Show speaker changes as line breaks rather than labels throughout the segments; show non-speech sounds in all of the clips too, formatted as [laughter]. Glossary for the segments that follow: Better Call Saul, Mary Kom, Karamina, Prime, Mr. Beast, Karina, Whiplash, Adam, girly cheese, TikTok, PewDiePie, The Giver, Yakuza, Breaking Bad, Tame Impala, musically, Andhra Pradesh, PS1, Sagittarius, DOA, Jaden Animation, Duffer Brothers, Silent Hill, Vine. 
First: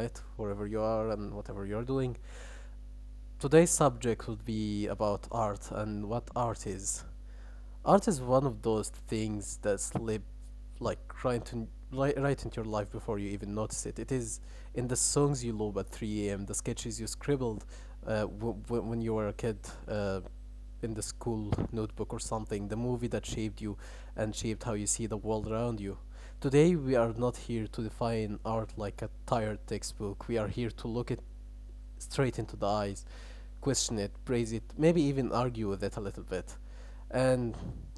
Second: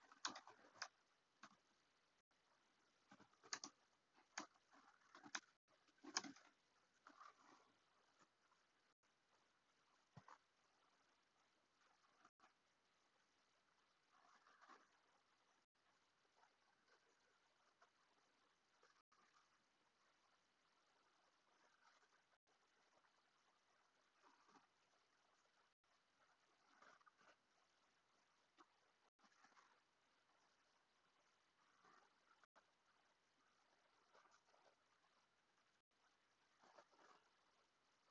night, wherever you are and whatever you're doing, today's subject would be about art and what art is. Art is one of those things that slip right, right into your life before you even notice it. It is in the songs you love at 3 a.m., the sketches you scribbled when you were a kid uh, in the school notebook or something, the movie that shaped you and shaped how you see the world around you. Today, we are not here to define art like a tired textbook. We are here to look at straight into the eyes, question it, praise it, maybe even argue with it a little bit. And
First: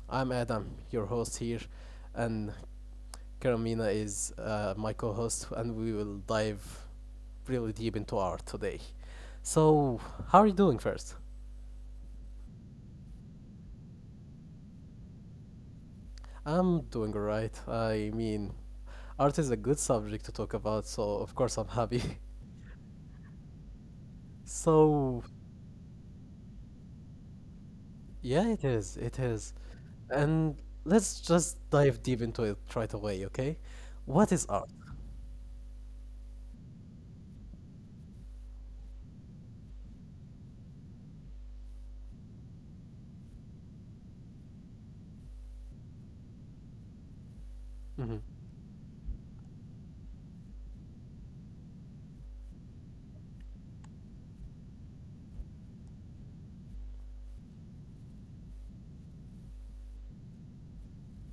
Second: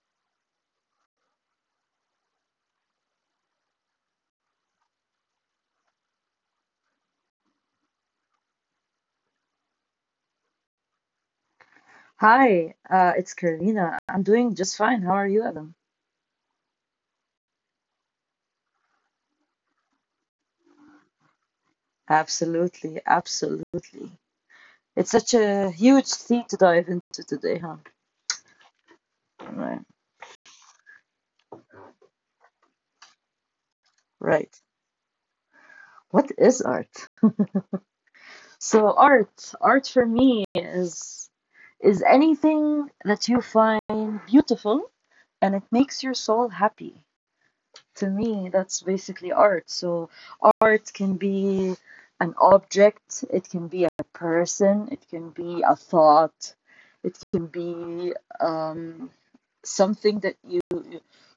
I'm Adam, your host here, and Karamina is my co host, and we will dive really deep into art today. So, how are you doing first?
Hi, it's Karina. I'm doing just fine. How are you, Adam?
I'm doing alright. I mean, art is a good subject to talk about, so of course I'm happy. [laughs]
Absolutely, absolutely. It's
So,
such a huge theme to dive into today, huh?
yeah, it is. It is.
Right,
And let's just dive deep into it right away, okay? What is
right.
art?
What is art? So art for me is anything that you find beautiful and it makes your soul happy. To
hmm
me, that's basically art. So art can be an object, it can be a person, it can be a thought, it can be um, something that you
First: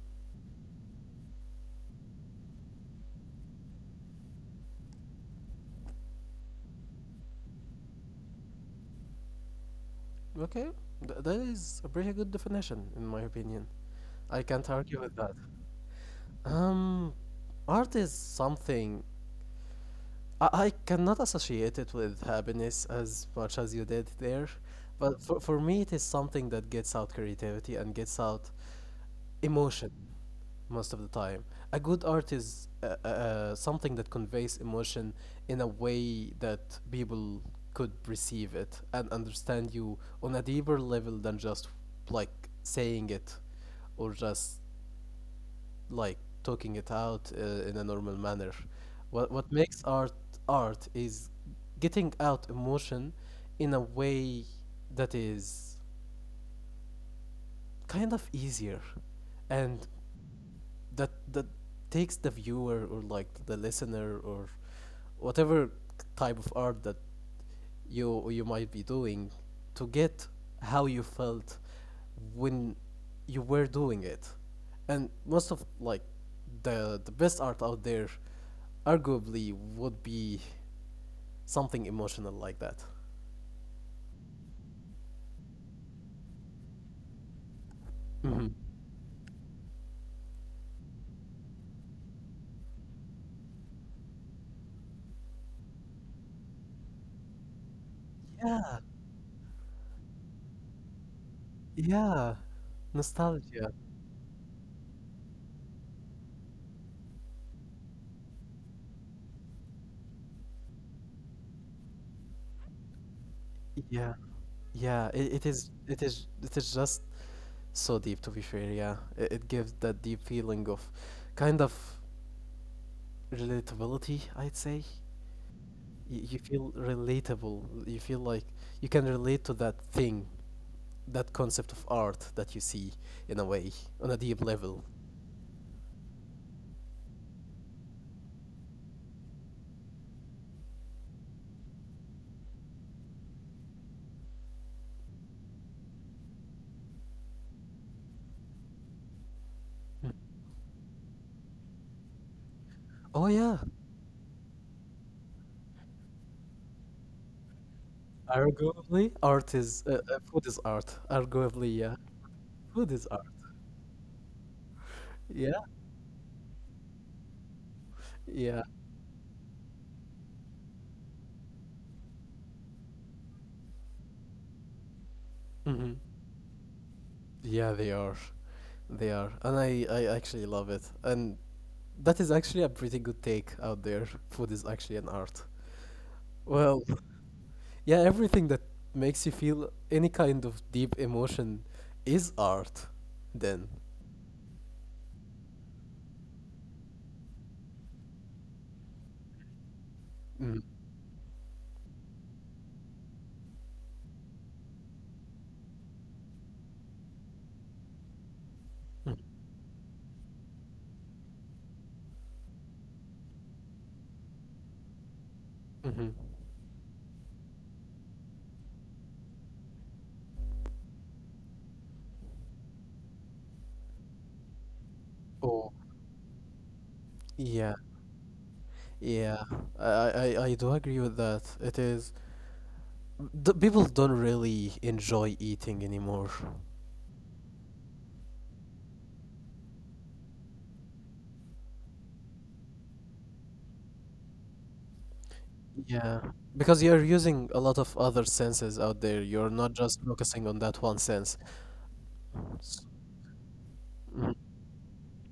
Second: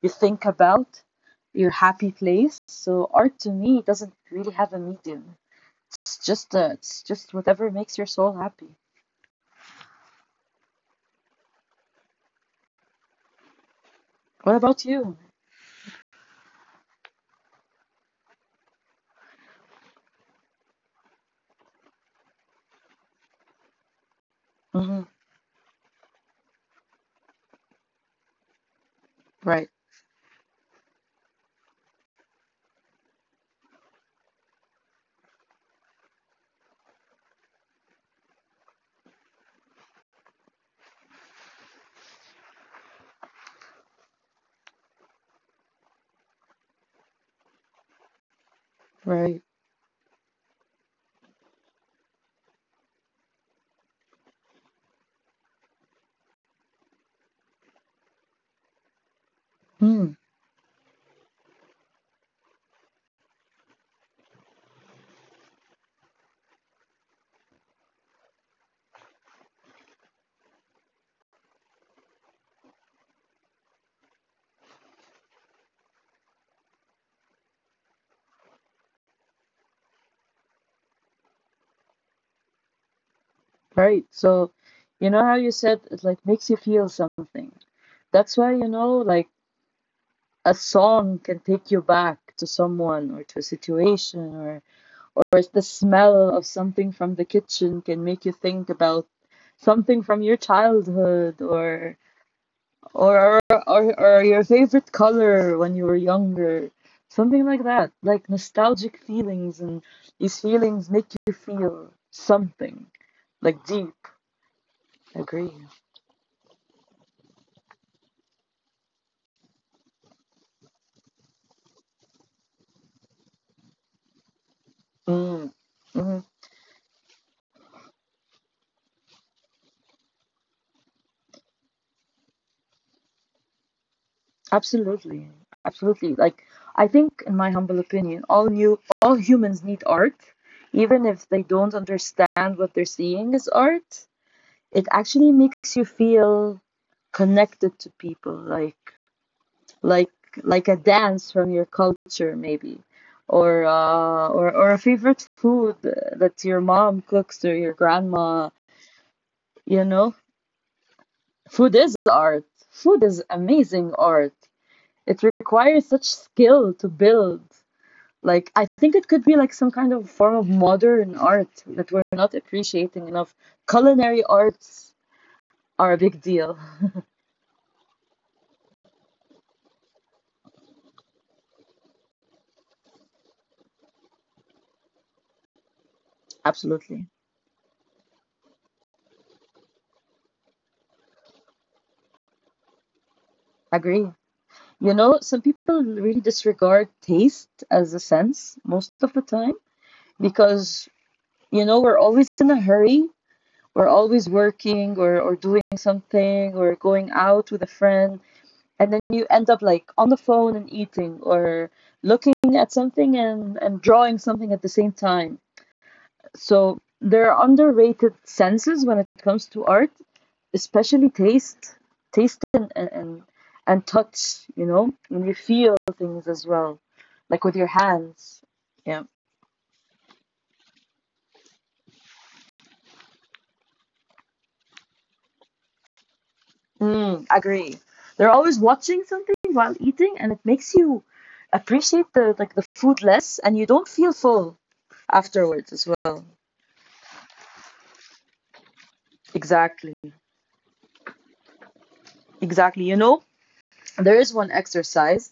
you think about, your happy place. So art to me doesn't really have a medium. It's just whatever makes your soul happy.
Okay, that is a pretty good definition, in my opinion. I
What
can't
about
argue with
you?
that. Um, art is something I cannot associate it with happiness as much as you did there,
Hmm
but for me, it is something that gets out creativity and gets out
Right,
emotion. Most of the time. A good art is something that conveys emotion in a way that people could receive it and understand you on a deeper level than just like saying it or just like talking it out in a normal manner. What
right,
what makes art art is getting out emotion in a way that is kind of easier and
mm,
that takes the viewer or like the listener or whatever type of art that you might be doing to get how you felt when you were doing it, and most of the best art out there arguably would be something emotional like that.
right. So you know how you said it like makes you feel something. That's
hmm
why, you know, like a song can take you back to someone or to a situation or the smell of something from the kitchen can make you think
yeah,
about something from your childhood or
yeah. Nostalgia.
or your favorite color when you were younger. Something like that. Like nostalgic feelings, and these feelings make you feel something like deep.
Yeah, yeah it, it
Agree.
is it is it is just so deep to be fair, yeah it gives that deep feeling of kind of relatability I'd say.
Mm.
you,
Mm.
you feel relatable, you feel like you can relate to that thing, that concept of art that you see, in a way, on a deep level.
Absolutely, absolutely. Like I think, in my humble opinion, all humans need art, even if they don't understand what they're seeing as art. It actually makes you feel connected to people, like like like a dance from your culture, maybe,
Oh yeah,
or or a favorite food that your mom cooks or your grandma.
arguably art is
You know,
food is art arguably,
food
yeah.
is art.
Food is
Food
art.
is amazing art. It
Yeah,
requires such skill to build. Like
yeah.
I think it could be like some kind of form of modern art that we're not appreciating enough. Culinary arts
hmm
are a big deal.
yeah, they are, they are, and I actually love it. And that is actually a pretty good take out there. Food is actually an art. Well,
Absolutely.
yeah, everything that makes you feel any kind of deep emotion is art, then.
Agree. You know, some people really disregard taste as a sense most of the time
Mm.
because you know we're always in a hurry, we're always working or, doing something or going out with a friend, and then you end up like on the phone and eating or looking at something and, drawing something at the same time.
Mm-hmm.
So there are underrated senses when it comes to art, especially taste, taste and touch. You know, when you
Oh,
feel things as well, like with your
yeah,
hands. Yeah,
yeah. I, I, I do agree with that. It is. D people don't really enjoy eating anymore.
mm, agree. They're always watching something while eating, and it makes you appreciate the like the food less, and you don't feel full afterwards as
Yeah,
well.
because you're using a lot of other senses out there. You're not
Exactly,
just focusing on that one sense.
exactly. You know, there
Mhm.
is one exercise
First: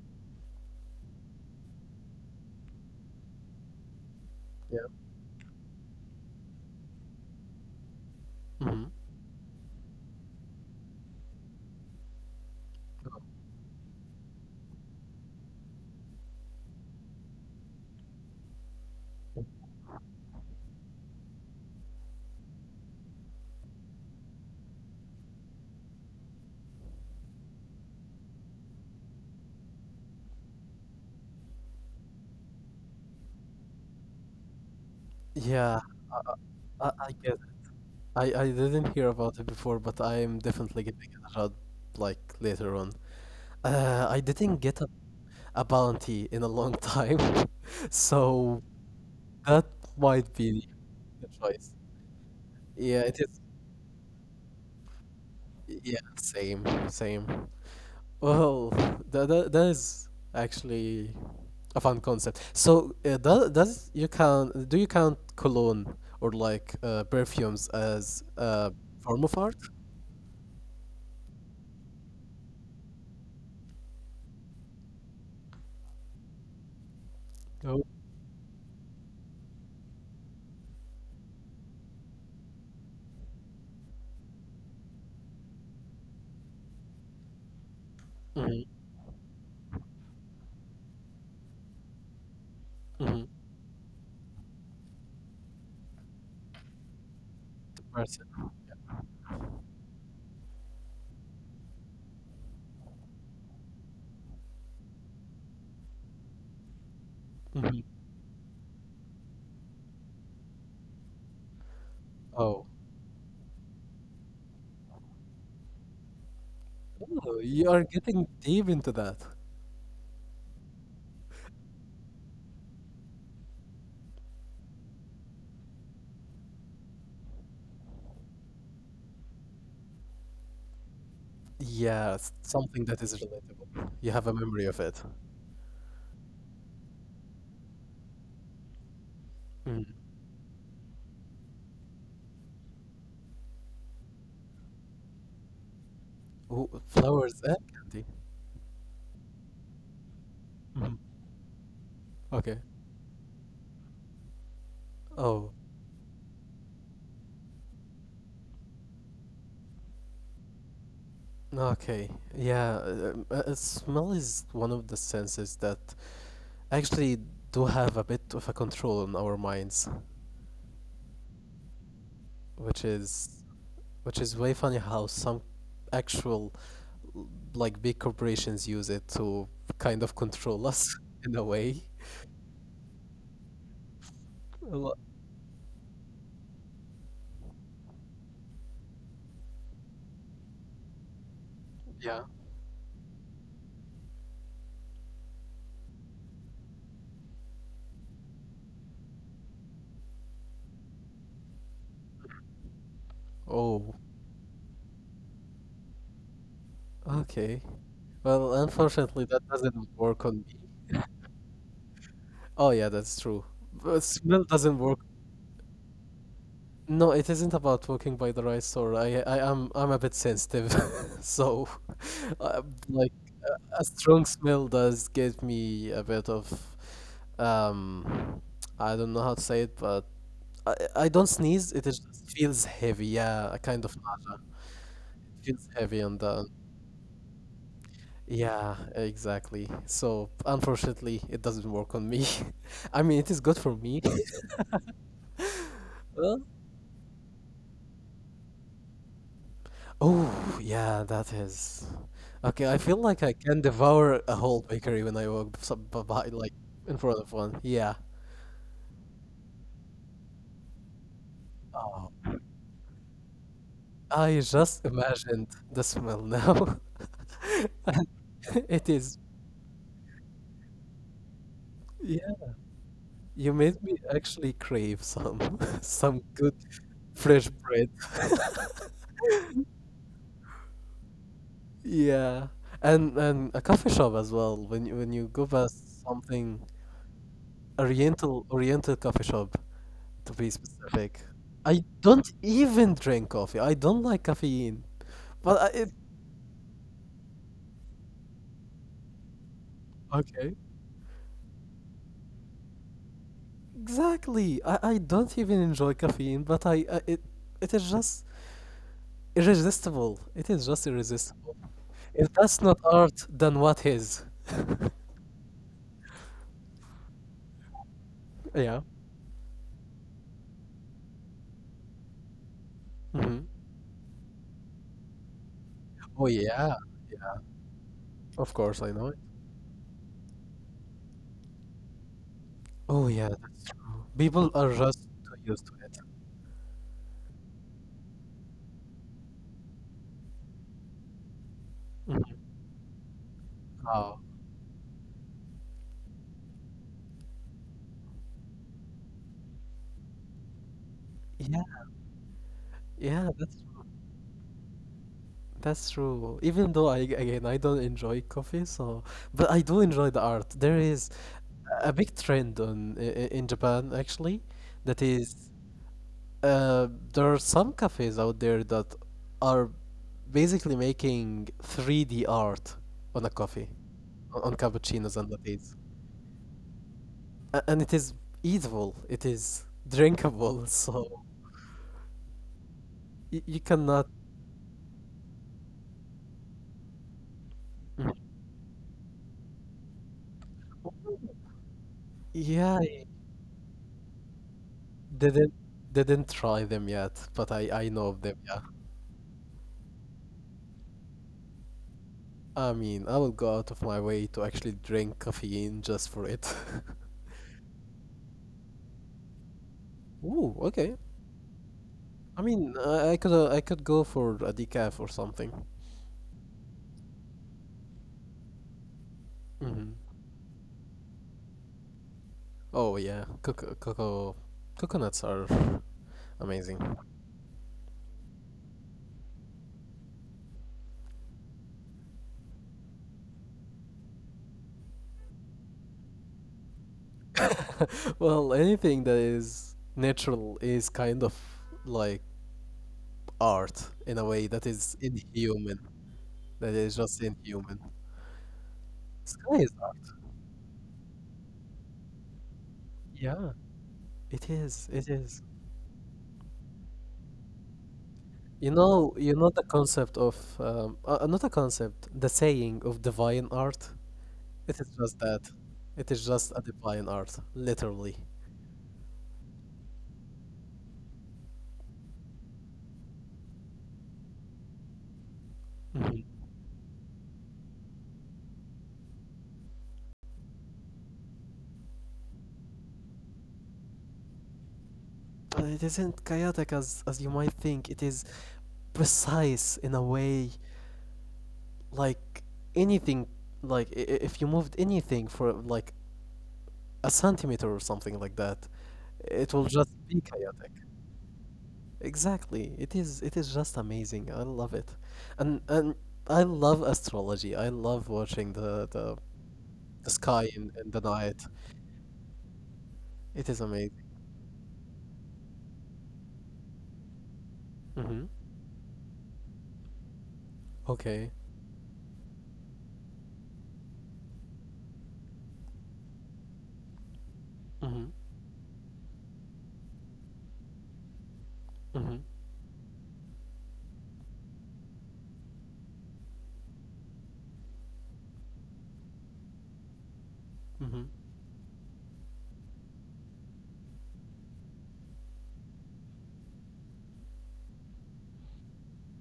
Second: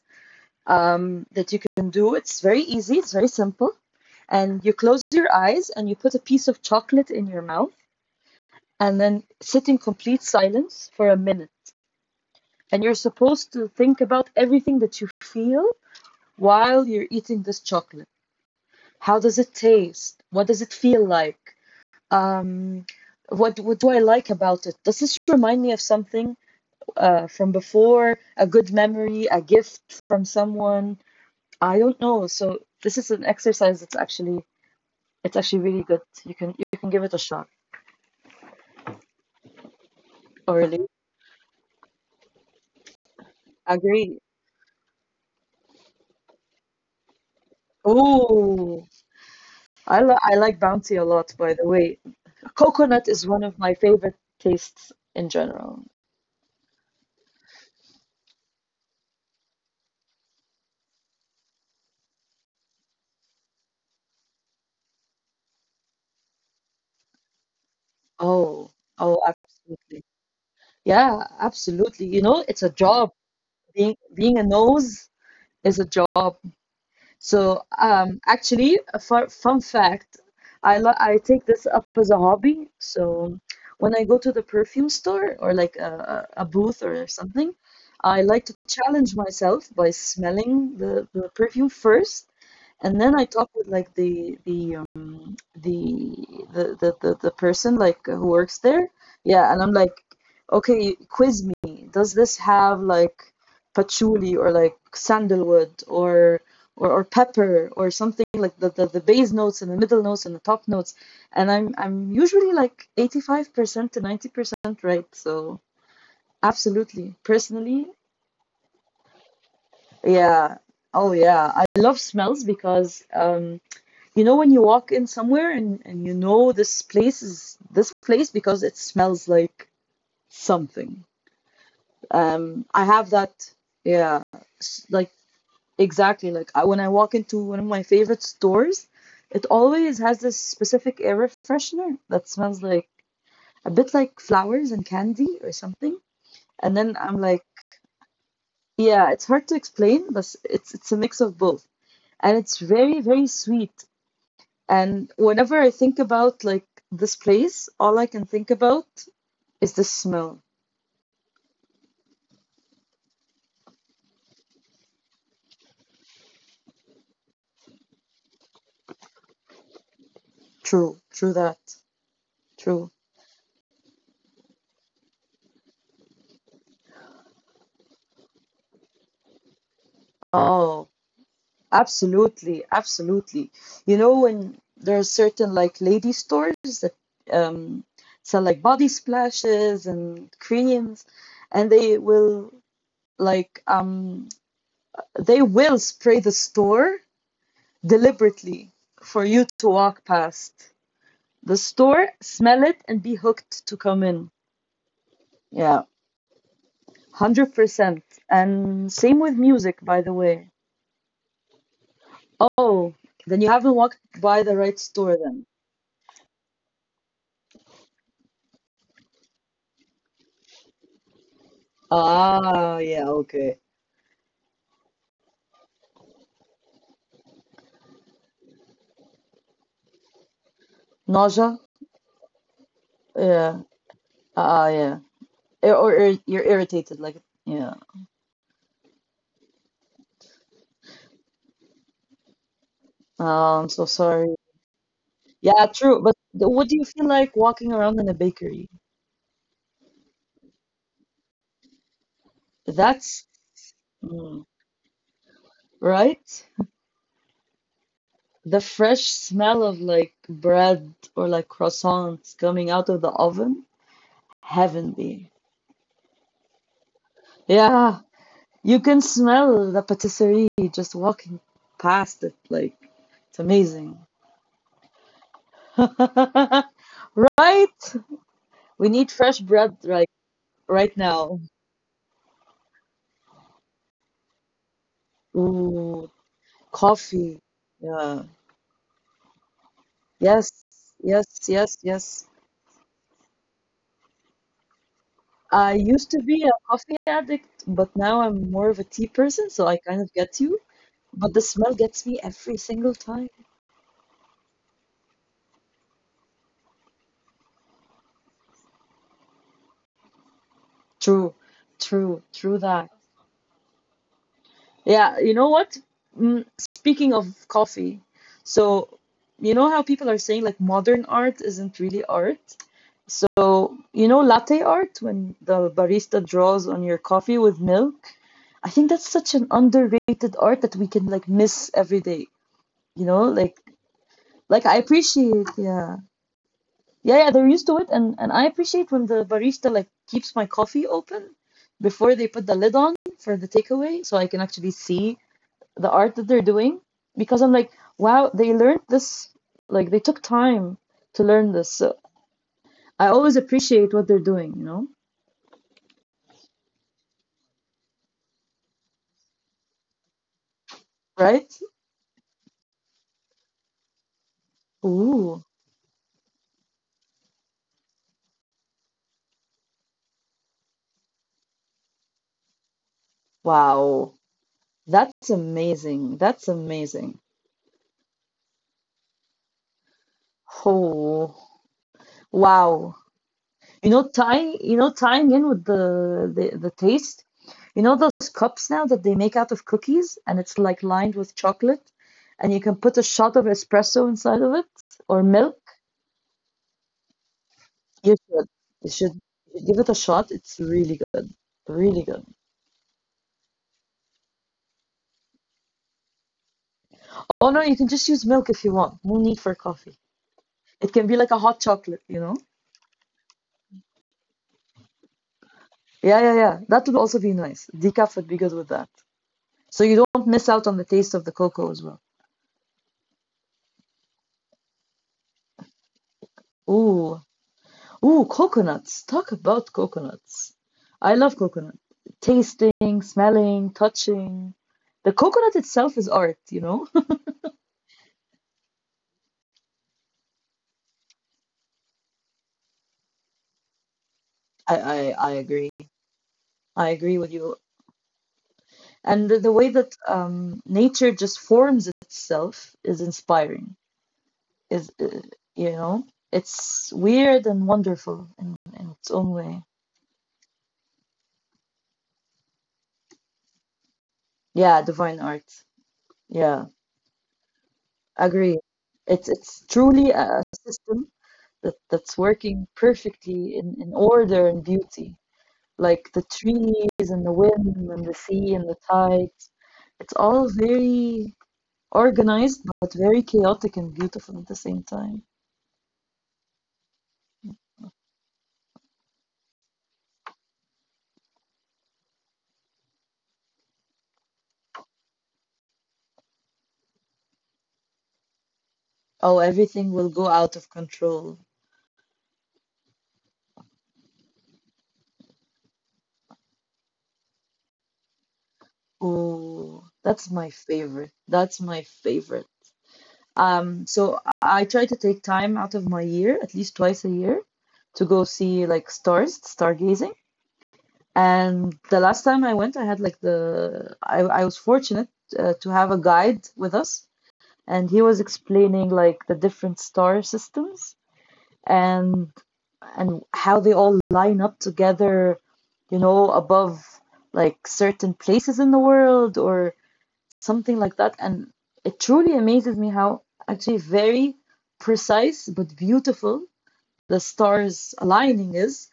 that you can do. It's very easy, it's very simple. And you
Yeah.
close your eyes and you put a piece of chocolate in your mouth
hmm
and then sit in complete silence for a minute. And you're supposed to think about everything that you feel while you're eating this chocolate. How does it taste? What does it feel like? Um, what do I like about it? Does this remind me of something from before? A good memory, a gift from someone, I don't know. So this is an exercise that's actually it's
Yeah,
actually really good. You can you can
I
give it a
get
shot.
I didn't hear about it before, but I am
Or
definitely
really
giving it a shot like later on. I
agree.
didn't get a bounty in a long time, [laughs] so
Oh,
that
I
might
li I
be
like Bounty
the
a lot,
choice.
by the way.
Yeah, it
Coconut
is.
is one of my favorite tastes in
Yeah,
general.
same, same. Well, that is actually a fun concept. So does you count? Do you count cologne or like perfumes as a
Oh,
form of
oh,
art?
absolutely. Yeah, absolutely. You know, it's a job. Being a nose is a job. So,
No.
actually, a fun fact, I take this up as a hobby. So, when I go to the perfume store or like a booth or something, I like to
Mm-hmm.
challenge myself by smelling the perfume first, and then I talk with like the the the person like who works there. Yeah, and I'm like, okay, quiz me. Does this have like patchouli or like sandalwood or or
Mm-hmm.
pepper or something, like the base notes and the middle notes and the top notes, and I'm
Oh.
usually like 85% to 90% right. So
Oh,
absolutely
you are
personally.
getting deep into that.
Yeah, oh yeah, I love smells because you know when you walk in somewhere and you know this place is this place because it smells like something.
Yeah, something
I
that is
have that.
relatable. You have a
Yeah,
memory of it.
like exactly, like I, when I walk into one of my favorite stores, it
Mm.
always has this specific air freshener that smells like a bit like flowers and candy or something.
Ooh,
And then I'm
flowers
like,
and candy.
yeah, it's hard to explain, but it's
Mhm.
it's a mix of both, and
Okay.
it's very very sweet. And
Oh,
whenever I think about like this place, all I can think about is the smell.
okay. Yeah, smell is one of the senses that actually do have a bit of a control on our minds,
True, true that,
which
true.
is way funny how some actual like big corporations use it to kind of control us [laughs] in a
Oh,
way.
absolutely, absolutely. You know
Well,
when there are certain like lady stores that um, sell like body splashes and creams,
yeah.
and they will like they will spray the store deliberately for you to walk past the
Oh.
store, smell it, and be hooked to come in.
Okay.
Yeah.
Well, unfortunately, that doesn't
100%.
work on me.
And same with music, by the way.
Oh yeah, that's true. But smell
Oh,
doesn't work.
then you haven't walked by the right store then.
No, it isn't about walking by the right store. I'm a bit sensitive, [laughs] so uh, like a
Ah, yeah,
strong smell
okay.
does give me a bit of um, I don't know how to say it, but I don't sneeze. It is
Nausea?
just feels heavy. Yeah, a kind of
Yeah.
nausea.
Ah, yeah.
Feels heavy on
Or, or
the.
ir- you're irritated, like, yeah.
Yeah, exactly. So unfortunately, it doesn't work on me. [laughs] I mean, it is good for me.
Ah, I'm so sorry. Yeah, true.
Well,
But what do you feel like walking around in a bakery?
oh, yeah, that is. Okay, I feel like I
That's
can devour a whole
mm,
bakery when I walk by, like
right.
in front of one. Yeah.
The fresh smell of like bread or like
Oh,
croissants coming out of the oven,
I just
heavenly.
imagined the smell now. [laughs] And
Yeah,
[laughs] it
you can
is.
smell the patisserie just walking past it.
Yeah,
Like, it's
you made me
amazing.
actually crave some
[laughs]
[laughs] some good
right?
fresh bread.
We need fresh bread right now.
Yeah, and a coffee shop as well. When when you go past
Ooh,
something
coffee. Yeah.
Oriental. Oriental coffee shop, to be
Yes.
specific.
Yes. Yes.
I
Yes.
don't even drink coffee. I don't like caffeine. But I,
I
it
used to be a coffee addict, but now I'm more of a tea person, so I kind of get
okay.
you. But the smell gets me every single time.
Exactly. I don't even enjoy caffeine, but I it it is just irresistible. It is just
True.
irresistible.
True.
If
True
that's not
that.
art, then what is?
Yeah, you know what? Mm, speaking of coffee,
Yeah.
so you know how people are saying like modern art isn't really art? So,
hmm
you know, latte art, when the barista
Oh
draws
yeah.
on your coffee
Yeah.
with milk,
Of
I
course
think
I
that's
know it.
such an underrated art that we can like miss every day. You
Oh
know,
yeah.
like
People
I
are just too
appreciate,
used to
yeah.
it.
Yeah, yeah, they're used to it, and I appreciate when the barista like keeps my coffee open before they
Mm-hmm.
put the lid on for the takeaway, so
Oh,
I can actually see the art that they're doing, because I'm like, wow, they learned this, like they took time to learn
yeah,
this. So I
yeah,
always appreciate what they're doing, you know?
that's true. Even though I again I don't enjoy coffee, so but I do enjoy the art. There is
Right?
a big trend on in Japan actually that
Ooh,
is there are some cafes out there that are basically making 3D art on a coffee,
wow.
on cappuccinos
That's
and lattes.
amazing. That's amazing.
And it is eatable, it is drinkable, [laughs] so
Oh, wow.
you cannot.
You know, tying in with the taste, you know,
Mm.
those cups now that they make out of cookies and it's like lined with chocolate and you can
Yeah,
put a shot of espresso inside of it, or milk.
didn't try them yet, but I know
You
of them.
should.
Yeah.
You should give it a shot. It's really good. Really good.
I mean, I will go out of my way to actually drink caffeine just for it.
Oh no, you can just use milk if you want. No need for coffee.
[laughs] Ooh, okay.
It can be like a hot chocolate, you know?
I mean, I could go for a decaf or something.
Yeah, yeah, yeah. That would also be nice. Decaf would be good with that. So
hmm
you don't miss out on the taste of the cocoa as well.
Oh yeah, cocoa, coconuts are amazing. [laughs]
Ooh. Ooh, coconuts. Talk about coconuts. I love coconut. Tasting, smelling, touching. The coconut itself is art, you know? [laughs]
Well, anything that is natural is kind of like art in a way that
I,
is
I, I agree.
inhuman. That
I
is
agree
just
with you.
inhuman.
And the
Sky
way
is
that
art.
nature just forms itself is
Yeah,
inspiring.
it is.
Is
It is.
you know, it's weird and wonderful in its own
You know
way.
the concept of not a concept, the saying of divine art. It
Yeah,
is just
divine
that.
art.
It is just a
Yeah,
divine art, literally.
agree. It's truly a system that that's working perfectly in order and beauty, like the
Mhm.
trees and the wind and the sea and the tides. It's all very organized, but very chaotic and beautiful at the same time.
But it isn't chaotic as you might think. It is precise in a way, like anything, like if you moved anything for like a centimeter or something like that, it
Oh,
will just
everything
be
will go
chaotic.
out of control.
Exactly. It is just amazing. I love it. And I love astrology. I love watching
Oh,
the
that's
sky
my
in the
favorite.
night.
That's my favorite.
It is amazing.
So I try to take time out of my year, at least twice a year, to
Mm-hmm.
go see like stars, stargazing.
Okay.
And the last time I went, I had I was fortunate to have a guide with us,
Mm-hmm.
and he was explaining like the different star systems,
Mm-hmm.
and how they all line up together, you know, above like certain places in the world or
Mm-hmm.
something like that. And it truly amazes me how actually very precise but beautiful the stars aligning is.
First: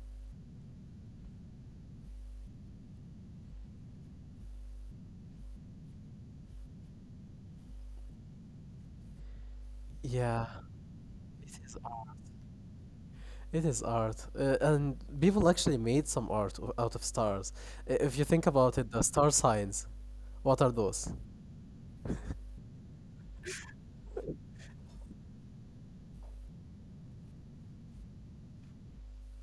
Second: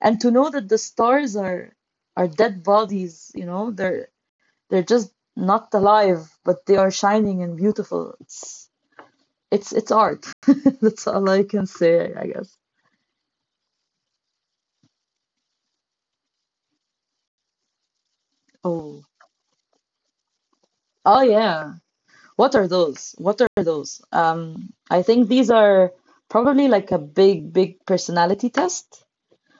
And to know that the stars are dead bodies, you know, they're just not alive, but they are shining and beautiful. It's it's art.
Yeah.
[laughs] That's all I
It
can
is
say,
art.
I guess.
It is art. And people actually made some art out of stars. If you think about it,
Oh.
the star signs, what are those?
Oh yeah. What are those? What are those? I think these are probably like a big personality test.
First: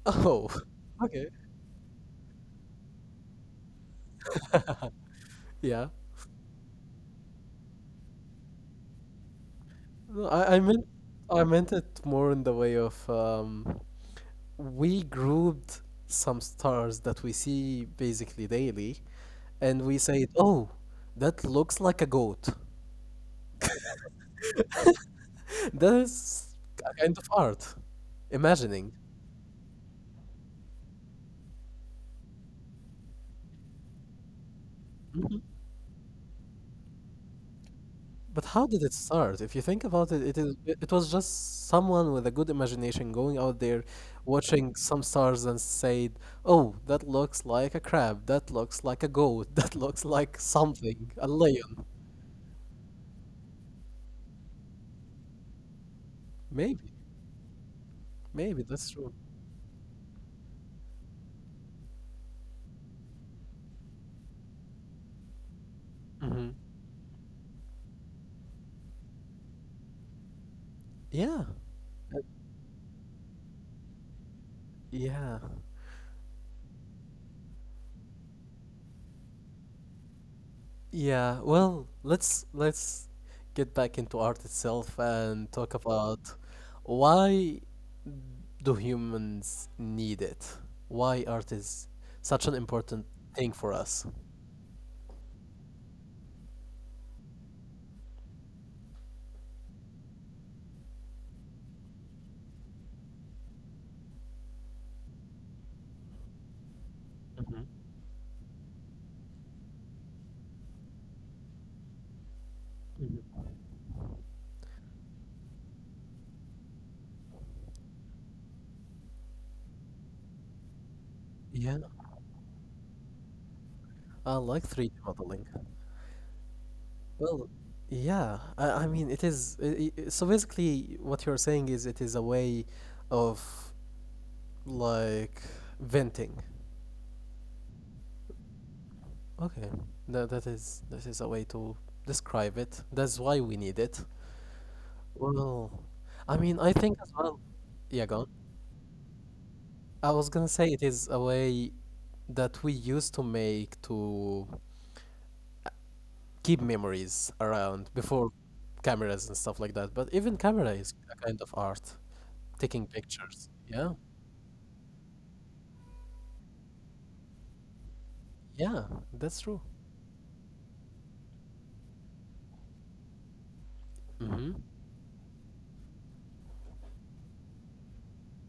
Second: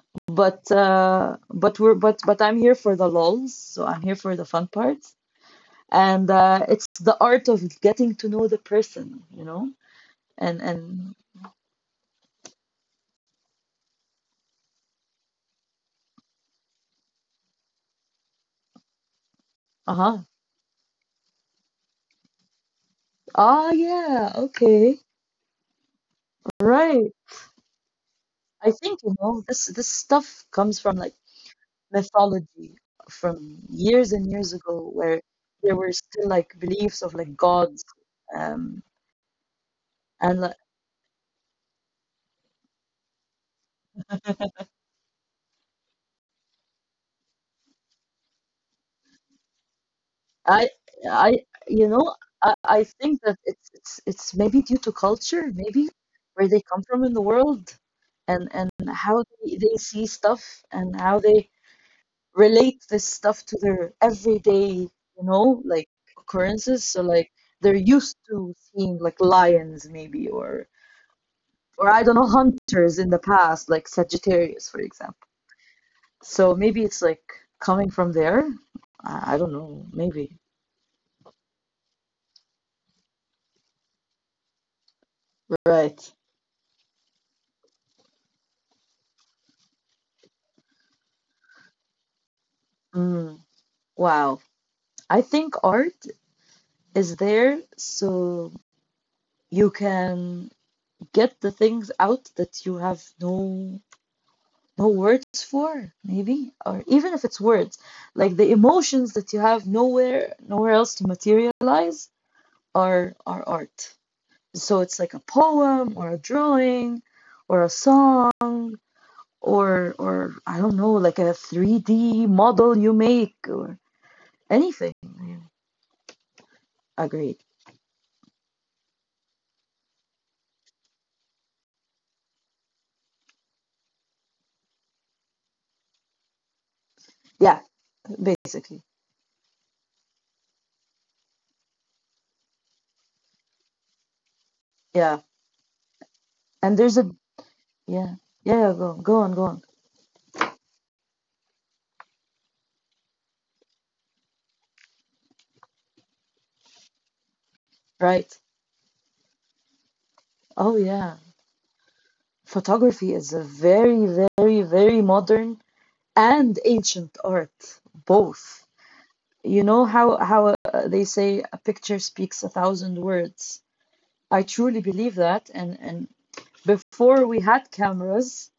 Oh. [laughs] Okay.
But we're but I'm here for the lols, so I'm here for the fun part,
Yeah.
and it's the art of getting to know the person, you know,
No,
and and
I meant it more in the way of um, we grouped some stars that we see basically daily, and
uh
we
huh.
said, "Oh, that looks like a goat."
Ah, yeah, okay,
[laughs] That's a
right.
kind of art,
I
imagining.
think you know this stuff comes from like Mythology from years and years ago where there were still like beliefs of like gods.
But
um
how did it start? If you think about it,
and
it
like,
is it was just someone with a good imagination going out there, watching some stars and said, "Oh, that looks like a crab. That looks like a goat. [laughs] That looks like
I
something, a
I you
lion."
know I think that it's maybe due to culture, maybe where they come
Maybe,
from in the world, and
maybe
and
that's true.
how they see stuff and how they relate this stuff to their everyday, you know, like
hmm
occurrences. So like they're used to seeing like lions maybe,
Yeah.
or I don't know, hunters in the past, like Sagittarius, for example.
Yeah.
So maybe it's like coming from there. I don't know, maybe.
Yeah. Well, let's get back into art itself and talk
Right.
about why do humans need it? Why art is such an important
Mm,
thing for us?
wow. I think art is there so you can get the things out that you have no no words for, maybe, or even if it's
Mhm,
words, like the emotions that you have nowhere else to materialize are
mhm.
art. So it's like a poem or a drawing or a song or I don't know, like a
Yeah,
3D model you make or
I like
anything.
3D
Yeah.
modeling.
Agreed.
Well, yeah, I mean, it is. I So basically, what you're saying is it is a way of like venting.
Yeah, basically.
Okay, that is a way to describe it. That's why we need it.
Yeah.
Well, I mean, I
And there's
think
a
as well. Yeah,
yeah.
go on.
Yeah, yeah, go on, go on.
I was gonna say it is a way that we used to make to keep memories around
Right.
before cameras and stuff like that. But even camera
Oh
is
yeah.
a kind of art, taking
Photography is a
pictures. Yeah,
very, very, very modern and ancient art, both.
yeah, that's true.
You know how they say a picture speaks a thousand words. I
hmm
truly believe that. And before we had cameras,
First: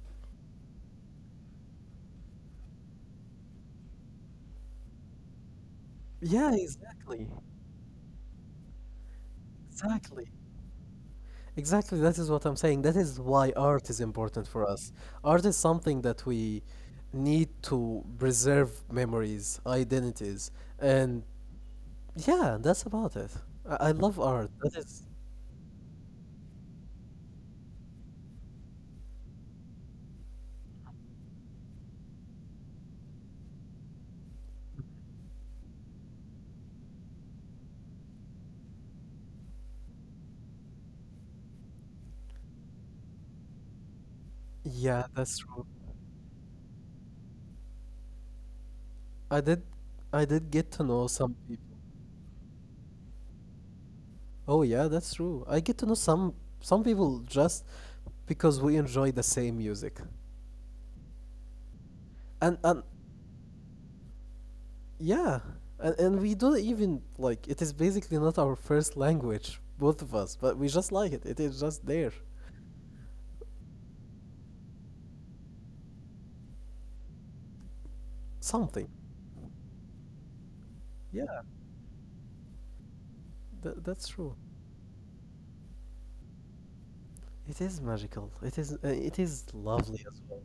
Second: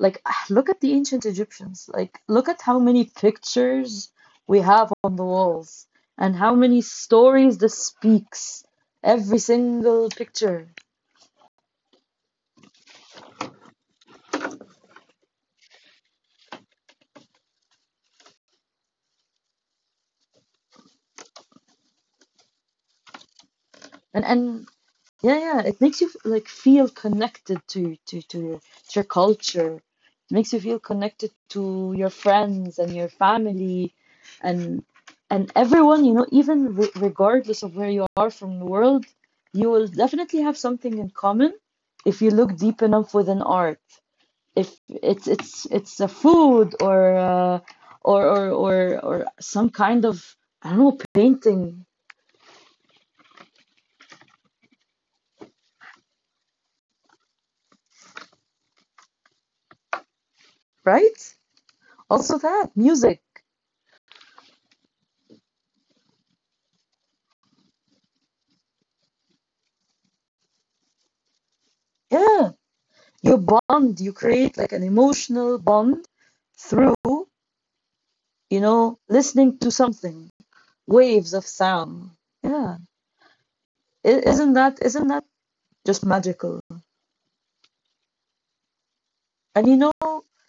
like [sighs] look at the ancient Egyptians. Like look at how many pictures we have on the walls and
Yeah,
how many stories this speaks. Every single
exactly.
picture.
Exactly, that is what I'm saying. That is why art is important for us. Art is something that we need to preserve memories, identities, and yeah, that's about it. I love art.
And
That is,
yeah, yeah. It makes you like feel connected to your culture. It makes you feel connected to your friends and your family, and and everyone. You know, even re regardless of where you are from the world, you will definitely have something in common if you look deep enough within art. If
yeah,
it's
that's
it's
true.
it's a food, or
I did,
some kind of,
I did
I
get
don't
to
know,
know some people.
painting,
Oh yeah, that's true. I get to know some people just because we enjoy the same music,
right? Also that
and
music.
yeah, and we don't even like, it is basically not our first language, both of us, but we just like it. It is just there,
Yeah. You bond, you create like an emotional bond through, you
something.
know, listening to something,
Yeah,
waves of sound, yeah.
that's true.
Isn't that just magical?
It is magical. It is
And you know,
lovely as well.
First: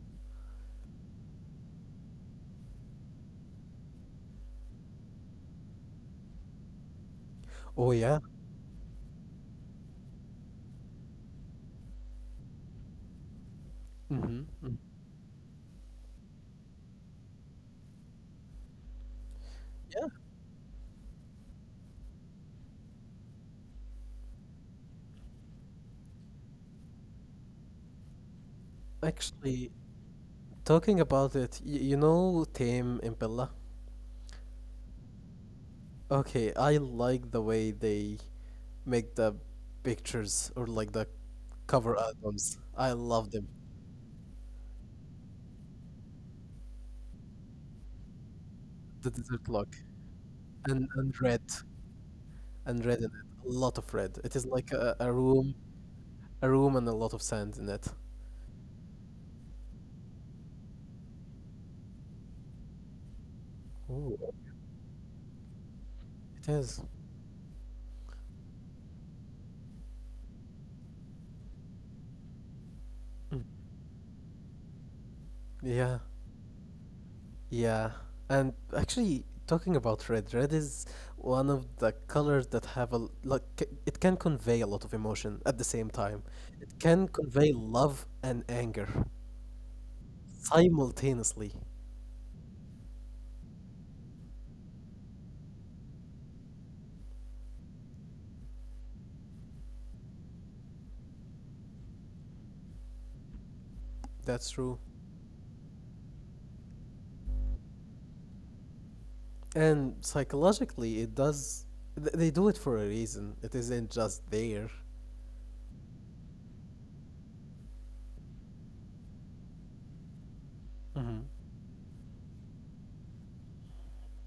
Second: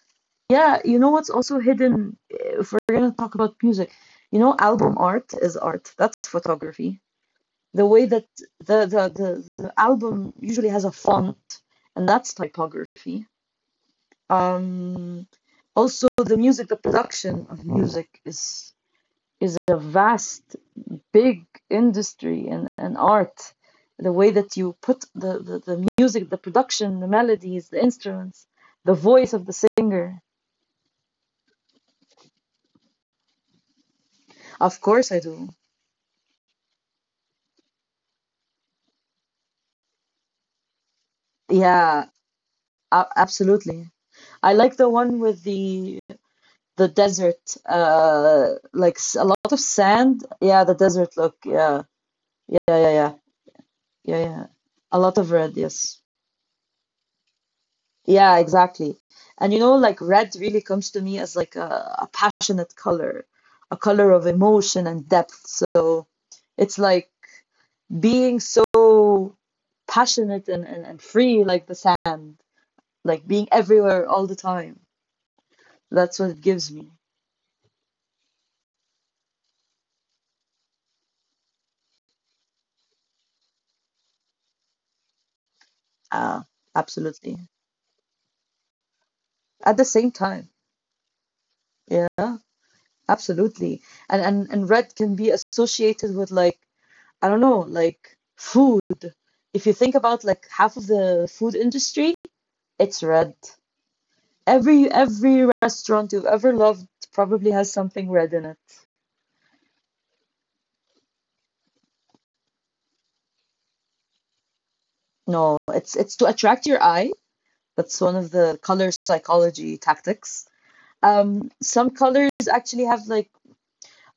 yeah, you know what's also hidden, if we're gonna talk about music, you know, album art is art, that's photography. The
Oh
way
yeah.
that the album usually has a font, and that's typography.
Mm-hmm. Mm-hmm.
um Also the music, the production of music is a
Yeah,
vast, big industry and art. The way that you put the music, the production, the melodies, the instruments, the voice of the
actually,
singer.
talking about it, Tame Impella.
Of course, I do.
Okay, I like the way they make the pictures or like the cover
Yeah,
albums. I love them.
absolutely. I like the one with the desert, like
The
a
desert
lot of
look
sand. Yeah, the
and
desert
and
look.
red.
Yeah, yeah,
And
yeah,
red in it.
yeah,
A lot of red.
yeah,
It is
yeah.
like a,
A
a
lot of
room,
red. Yes.
a room, and a lot of sand in it.
Yeah, exactly. And you know, like red really comes to me as like a passionate color, a color
Ooh.
of emotion and depth. So
It is.
it's like being so passionate and free like the sand, like
Mm.
being everywhere all the time.
Yeah.
That's what it gives me.
Yeah. And actually, talking about red, red is one of the colors that have a l- like c- it can convey a lot of emotion at the same time.
Uh,
It can
absolutely.
convey love and anger
At the same time.
simultaneously.
Yeah, absolutely. And red can be associated with like, I don't know, like food. If you think about like half of the food industry, it's red.
That's true.
Every restaurant you've ever loved probably has something red in it.
And psychologically, it does. They do it for a reason. It isn't just there.
No, it's to attract your eye. That's one of the color psychology tactics.
Mm-hmm.
Some colors actually have like,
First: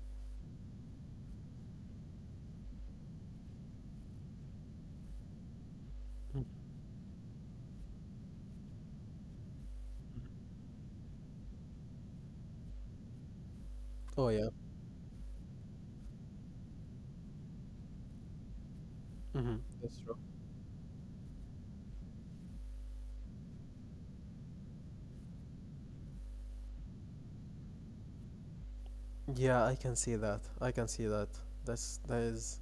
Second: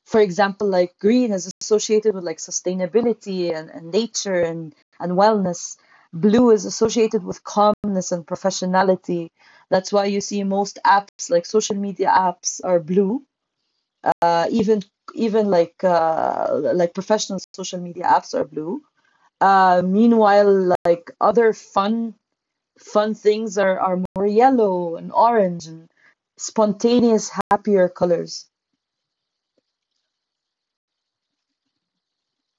for example, like green is associated with like sustainability and nature and wellness. Blue is associated with calmness and professionality. That's why you see most apps like social media apps are blue.
Oh yeah.
Even like professional social media apps are blue.
Mm-hmm.
Meanwhile, like other fun things are more yellow and orange and spontaneous, happier colors.
Yeah, I can see that. I can see that. That's that is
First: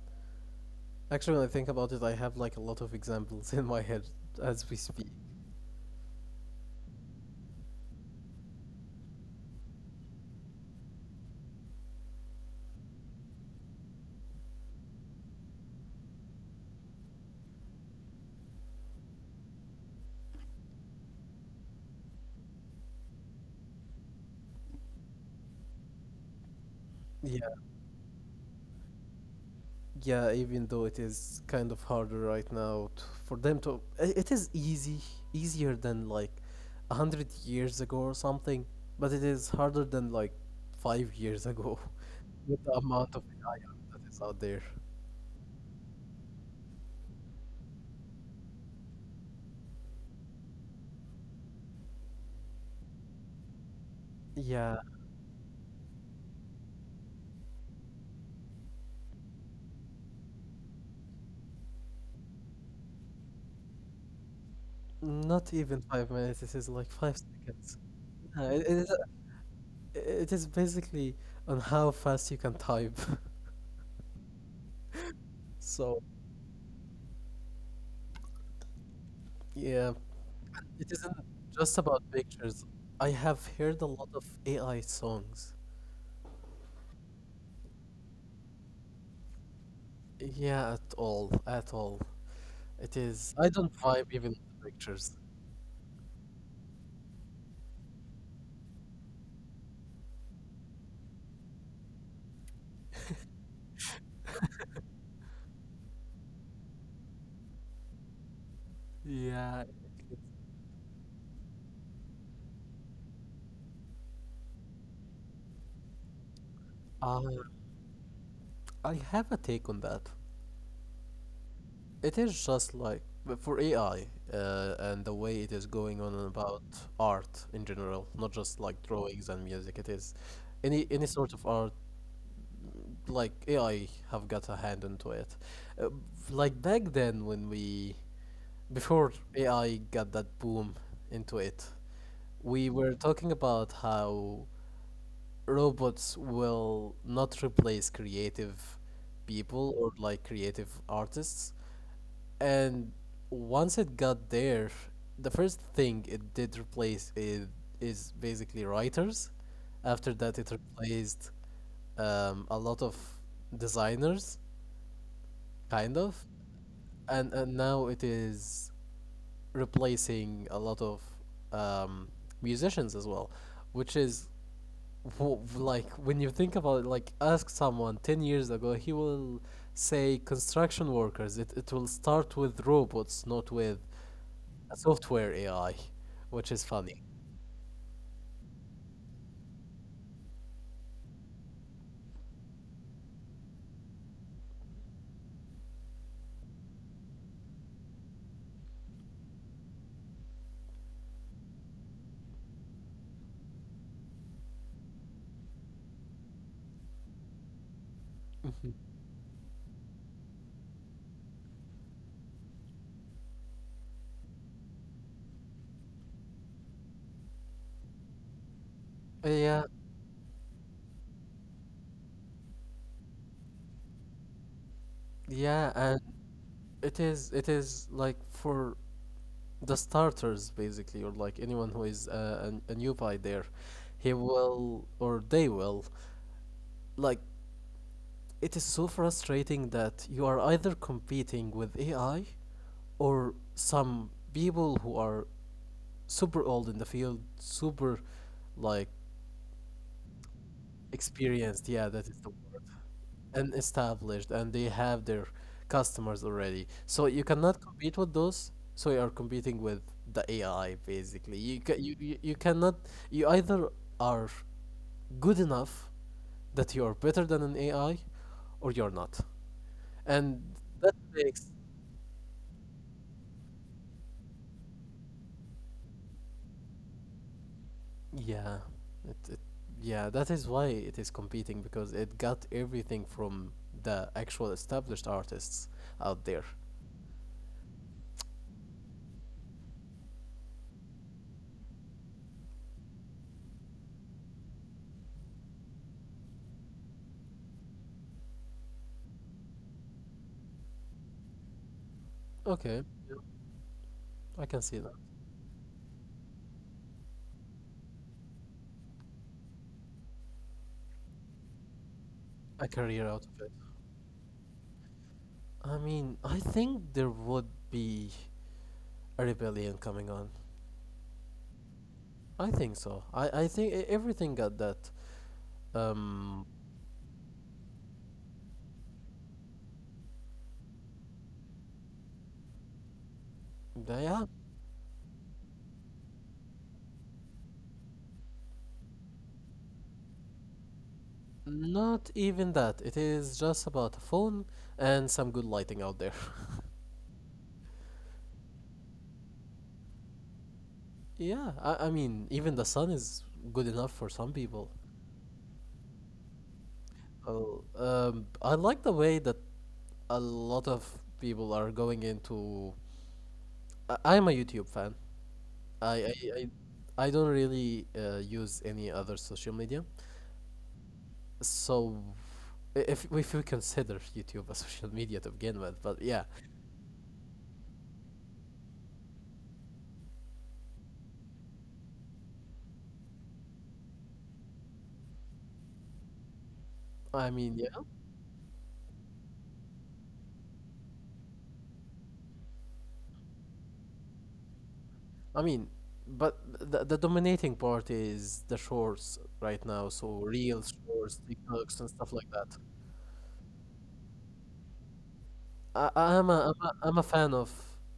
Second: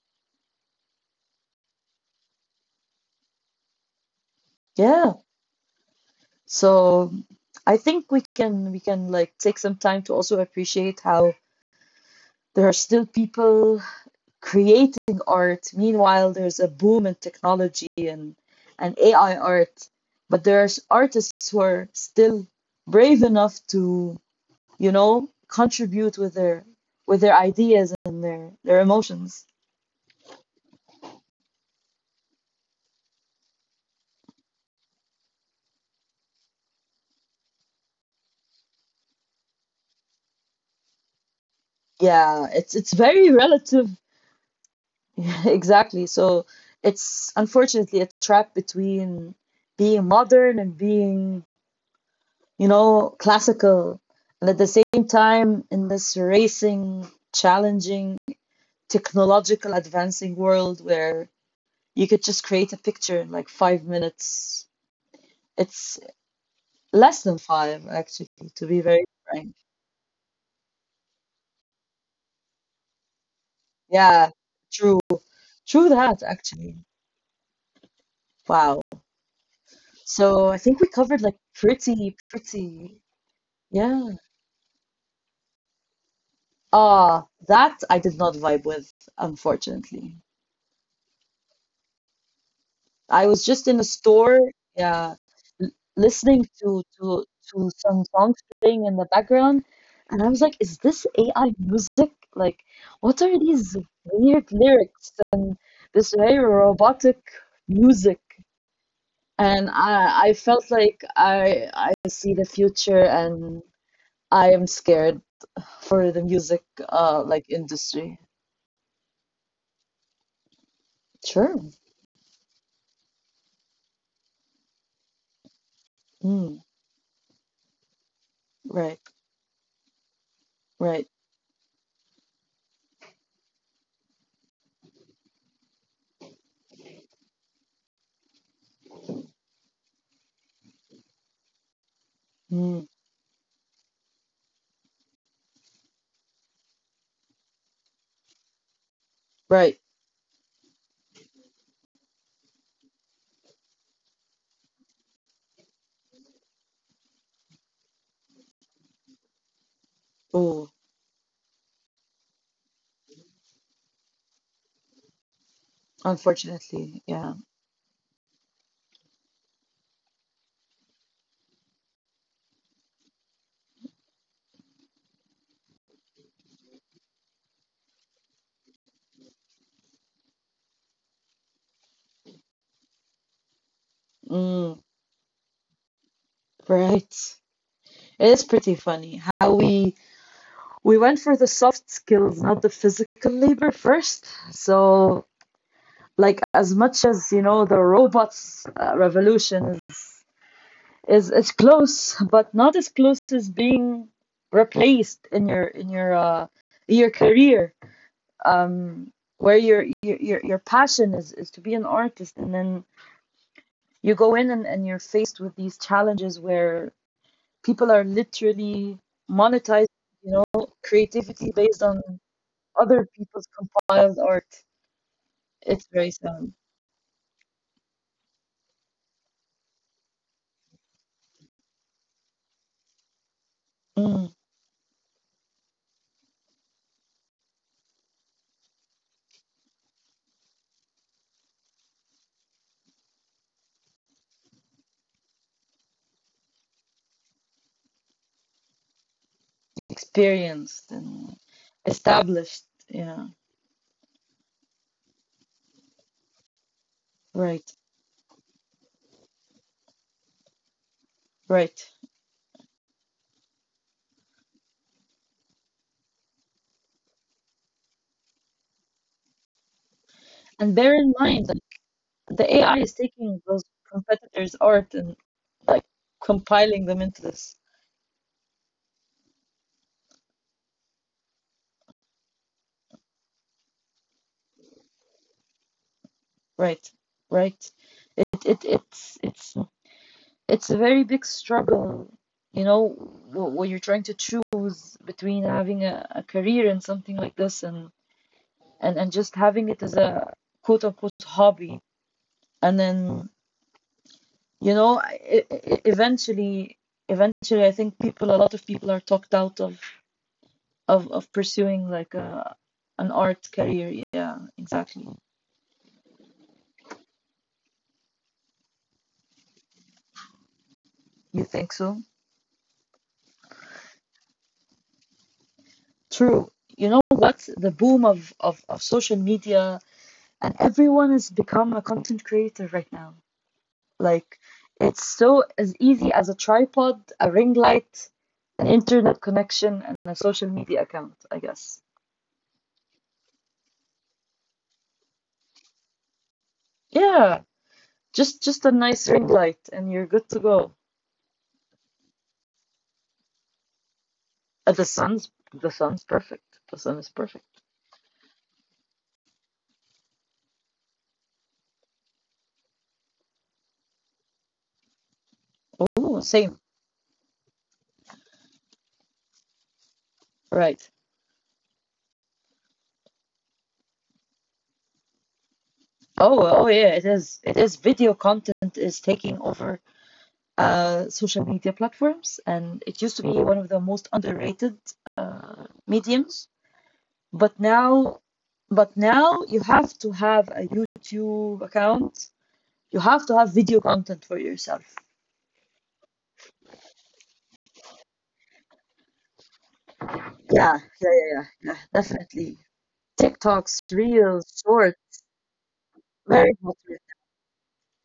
actually, when I think about it, I have like a lot of examples [laughs] in my head as we speak.
Yeah. So I think we can like take some time to also appreciate how there are still people creating art. Meanwhile, there's a boom in technology and AI art, but there's artists who are still brave enough to, you know, contribute with their
Yeah,
ideas and their emotions.
yeah. Even though it is kind of harder right now to, for them to, I- it is easy, easier than like 100 years ago or something, but it is harder than like 5 years ago
Yeah,
[laughs] with
it's
the
it's
amount of
very
AI
relative.
that is out there.
[laughs] exactly. So it's unfortunately a trap between being modern and being, you know, classical. And at the
Yeah,
same time, in this racing, challenging, technological, advancing world where you could just create a picture in like 5 minutes.
not even
It's
5 minutes. This is like five
less than
seconds.
five, actually,
Uh, it, it
to be
is
very frank.
it is basically on how fast you can type. [laughs]
Yeah, true. True
So,
that, actually. Wow.
yeah,
So I think we
it isn't
covered like
just about
pretty,
pictures.
pretty,
I have heard a
yeah.
lot of AI songs.
Ah, that I did not vibe with, unfortunately.
Yeah, at all, at all. It
I
is.
was
I
just in
don't
a
vibe even
store,
with the pictures.
yeah, l- listening to some songs playing in the background, and I was like, "Is this AI music? Like, what are these weird lyrics and this very robotic music?"
Yeah.
And I felt like I see the future, and I am scared for the music
Uh,
like industry.
I have a take on that.
Sure.
It is just like but for AI and the way it is going on
Mm,
about art in general, not just like
right.
drawings and music. It is any
Right.
any sort of art like AI have got a hand into it. Uh, like back then when we before AI got that boom into it, we
Mm,
were talking about how robots will not replace creative
right.
people or like creative artists. And once it got there, the first thing it did replace is basically writers. After that, it
Oh,
replaced a lot of designers, kind of.
unfortunately, yeah.
And now it is replacing a lot of um, musicians as well, which is like, when you think about it, like ask someone 10 years ago, he will say construction workers. It will start with robots, not with a
Mm,
software AI, which is funny.
right. It is pretty funny how we went for the soft skills, not the physical labor first. So, like as much as you know, the robots revolution is close, but not as close as being replaced in your career,
Mhm.
um, where your passion is to be an artist, and then you go in and you're faced with these challenges where people are literally
Yeah,
monetizing, you know, creativity based on other people's compiled art.
yeah,
It's
and
very sad.
it is. It is like for the starters basically, or like anyone who is a newbie there, he
Mm,
will or they will, like, it is so frustrating that you are either competing with AI or some people who are super old in the field, super like...
experienced and
Experienced, yeah, that is the
established.
word.
Yeah,
And established, and they have their customers already. So you cannot
right,
compete with those. So you are competing with the AI, basically. You ca-
right.
you you you cannot. You either are good enough that you are better than an AI, or you're not. And
And bear
that
in mind
makes
that the AI is taking those competitors' art and like compiling them into this.
yeah, it, it yeah, that is why it is competing, because it got everything from the actual established artists out there.
Right, right. It's It's a very big struggle, you know, when you're trying to choose between having a career in something like this and just having it as a quote unquote hobby. And
Okay.
then,
I can
you
see that.
know, eventually, eventually, I think people, a lot of people are talked out of pursuing like a,
A
an
career out of
art
it.
career. Yeah, exactly.
I mean, I think there would be a rebellion coming on.
You think so?
I think so. I think everything got that.
True.
Um,
You know what? The boom of social media, and everyone has become a content creator right now.
yeah, yeah.
Like it's so as easy as a tripod, a ring light, an internet connection, and a social media account, I guess.
Not even that. It is just about a phone and some good lighting out there.
Yeah, just a nice ring light and you're good to go.
[laughs] Yeah, I mean, even the sun is good enough for some people.
The sun's perfect. The sun is perfect.
Oh, I like the way that a lot of people are going into. I'm a YouTube fan, I
Oh,
I I,
same.
I don't really use any other social media.
Right.
So, if we consider YouTube a [laughs] social media to begin with, but
Oh, oh yeah, it is. It is, video content is taking over social media platforms, and it used to be one of the most underrated mediums. But
yeah,
now, but now you have to have a YouTube account. You have to have video content for yourself.
I mean, but the dominating part is the shorts right now. So
Yeah, yeah,
reels,
yeah,
shorts,
yeah, yeah,
TikToks, and stuff like
definitely.
that.
TikToks, Reels, short,
I I'm
very
a I'm a,
popular.
I'm a fan of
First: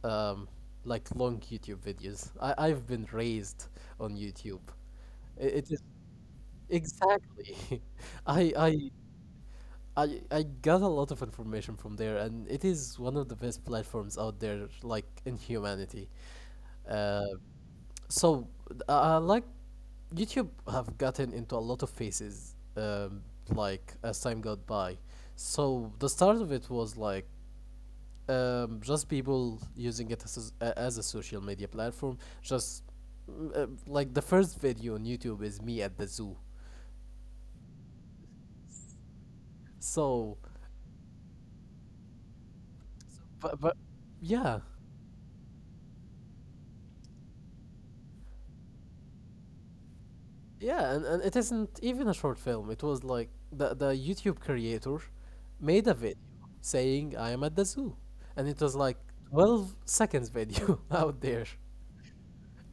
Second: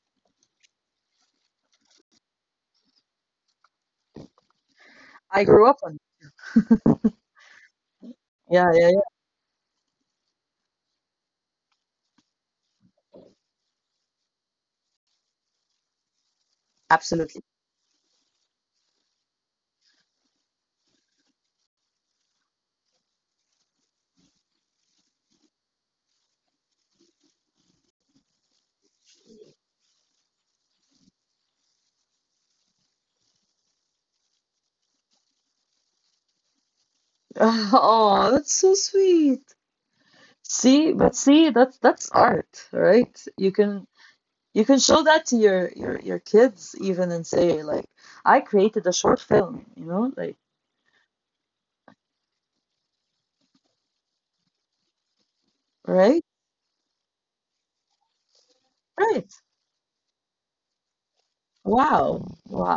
um like long YouTube videos. I've been raised on YouTube.
I grew
It
up
is
on.
exactly. [laughs] I I I got a lot of information from there, and it is one of the best platforms out there, like in humanity. Uh, so like YouTube have gotten into a lot of phases, like as time got by. So the start of it was like just people using it as as a social media platform. Just like, the first video on YouTube is me at the zoo.
[laughs] Oh, that's so sweet.
So,
See, but see, that's art, right?
but
You
yeah.
can show that to your kids even and say like, I created a short film, you know, like,
Yeah, and it isn't even a short film. It was like the YouTube creator made a video
right?
saying I am at the zoo. And it was like
Right.
12 seconds video [laughs] out there.
Wow.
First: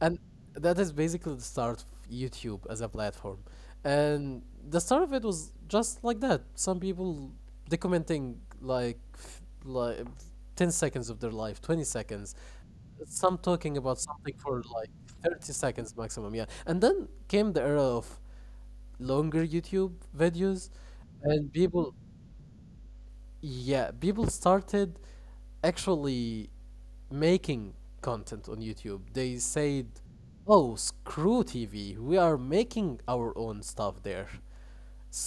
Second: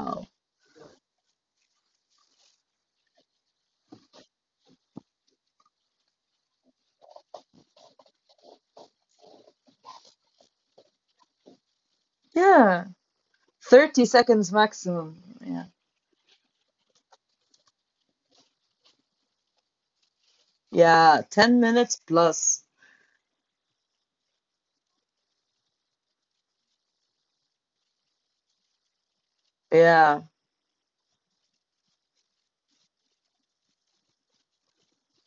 And that is basically the start of YouTube as a platform. And the start of it was just like that. Some people documenting like 10 seconds of their life, 20 seconds,
Yeah.
some talking about
30
something
seconds
for like
maximum.
30
Yeah.
seconds maximum. Yeah, and then came the era of longer YouTube videos,
Yeah.
and
10
people,
minutes plus.
yeah, people started actually making content on YouTube. They said,
Yeah.
"Oh, screw TV. We are making our own stuff there."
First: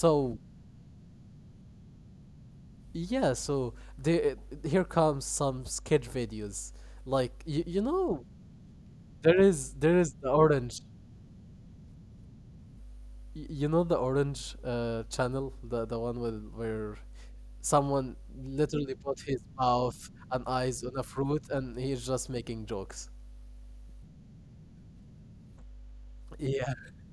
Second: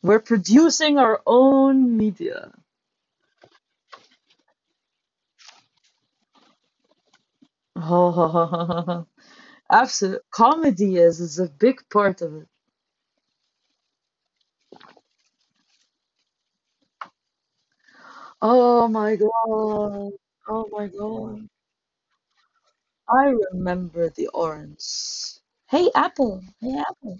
We're producing our own media. [laughs]
yeah, so the here comes some sketch videos. Like, you know,
Oh,
there is
absolutely.
the orange,
Comedy is a big part of it.
you know, the orange channel, the one with where someone
Oh
literally
my
put his mouth
God.
and
Oh
eyes
my
on a fruit,
God.
and he's just making jokes.
I remember the orange. Hey, Apple. Hey,
Yeah,
Apple.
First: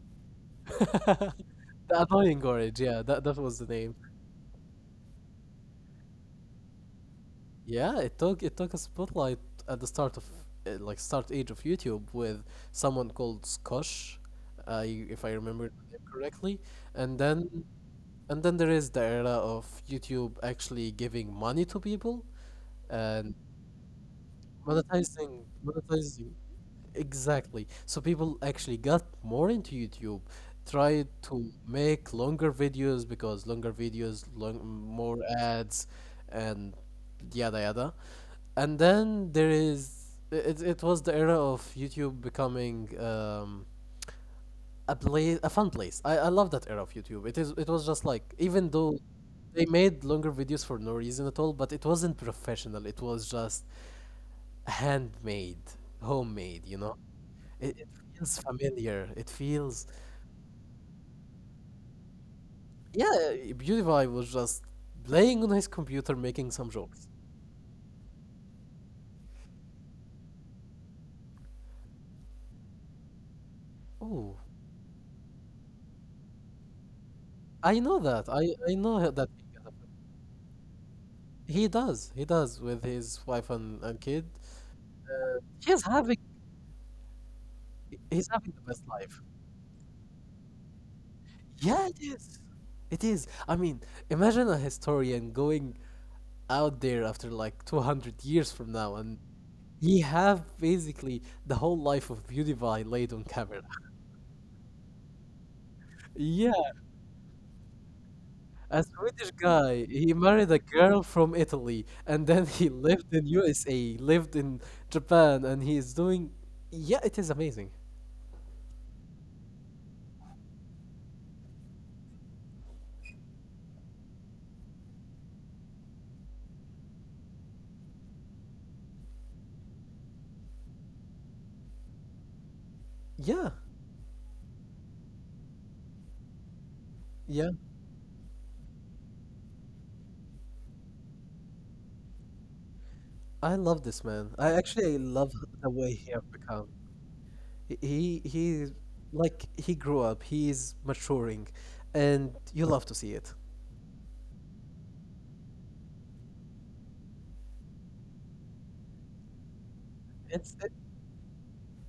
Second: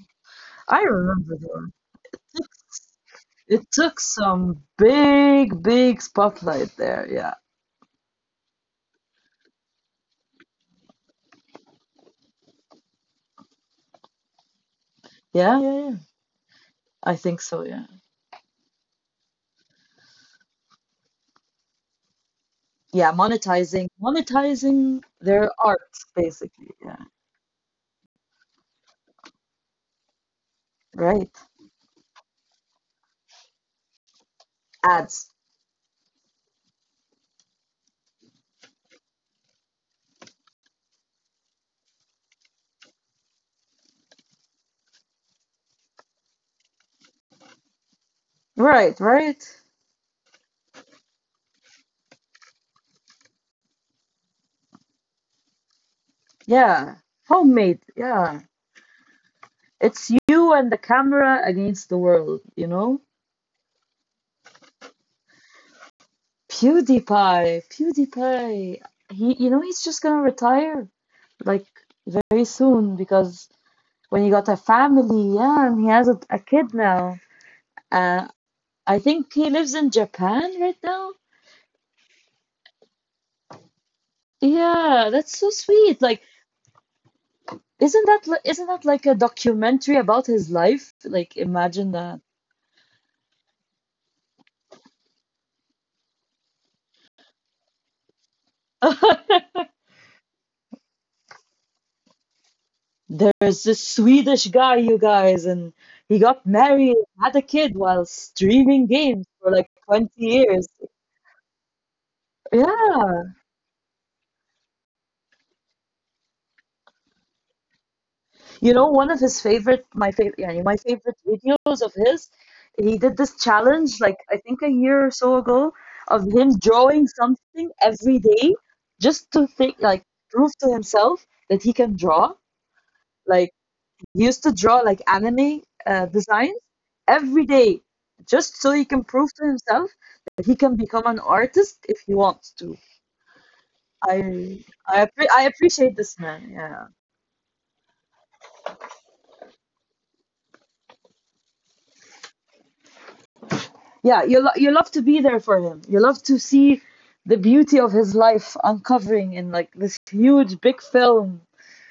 I
[laughs]
remember the orange.
the annoying orange. Yeah, that that was the
It
name.
took some big, big spotlight there. Yeah.
Yeah, it took a spotlight at the start of like start age of YouTube with someone called Skosh, if I
Yeah.
remember
Yeah. Yeah.
the name correctly,
I
and
think
then
so. Yeah.
and then there is the era of YouTube actually giving money to people,
Yeah,
and
monetizing, monetizing
Monetizing,
their art,
monetizing.
basically. Yeah,
Exactly. So people actually got more into YouTube, tried
right.
to make longer videos because longer videos, long, more
Ads.
ads, and yada yada. And then there is it was the era of YouTube becoming a place, a fun place. I love that era of YouTube. It is it was just like, even though
Right, right.
they made longer videos for no reason at all, but it wasn't professional. It was just handmade, homemade, you know?
Yeah.
It
Homemade.
feels
Yeah.
familiar. It feels.
It's you and the camera against the world, you know?
Yeah, Beautify was just playing on his computer making some jokes.
PewDiePie, PewDiePie. He, you know, he's just gonna retire like very soon because when he
Oh,
got a family, yeah, and he has a kid now.
I know that.
Uh,
I
I
know that.
think he lives in Japan right now.
He does. He does with his wife and kid.
Yeah, that's so
He's
sweet.
having
Like isn't that
he's having the
isn't that
best
like a
life.
documentary about his life? Like
Yeah,
imagine
it
that.
is. It is. I mean, imagine a historian going out there after like 200 years from now, and
[laughs]
he have basically the whole life of Beautify laid on
There's
camera.
this Swedish guy, you guys, and he got
Yeah,
married, had a kid while
a
streaming
Swedish
games for like
guy. He
20
married a
years.
girl from Italy and then he [laughs] lived in
Yeah.
USA, lived in Japan, and he is doing. Yeah, it is amazing.
You know, one of his favorite, my favorite, yeah, my favorite videos of his, he did this challenge like I think a year or so ago of him drawing something every day just to think, like prove to himself that he can draw.
Yeah,
Like used to draw like anime designs every
yeah.
day just so he can prove to himself that he can become an artist if he wants to.
I love this
i
man. I actually love
I
the way
appreciate
he
this
have
man,
become.
yeah,
He like he grew up. He is maturing, and you love to see it.
yeah. You, you love to be there for him, you love to see the beauty of his life uncovering in like this
It's
huge big film.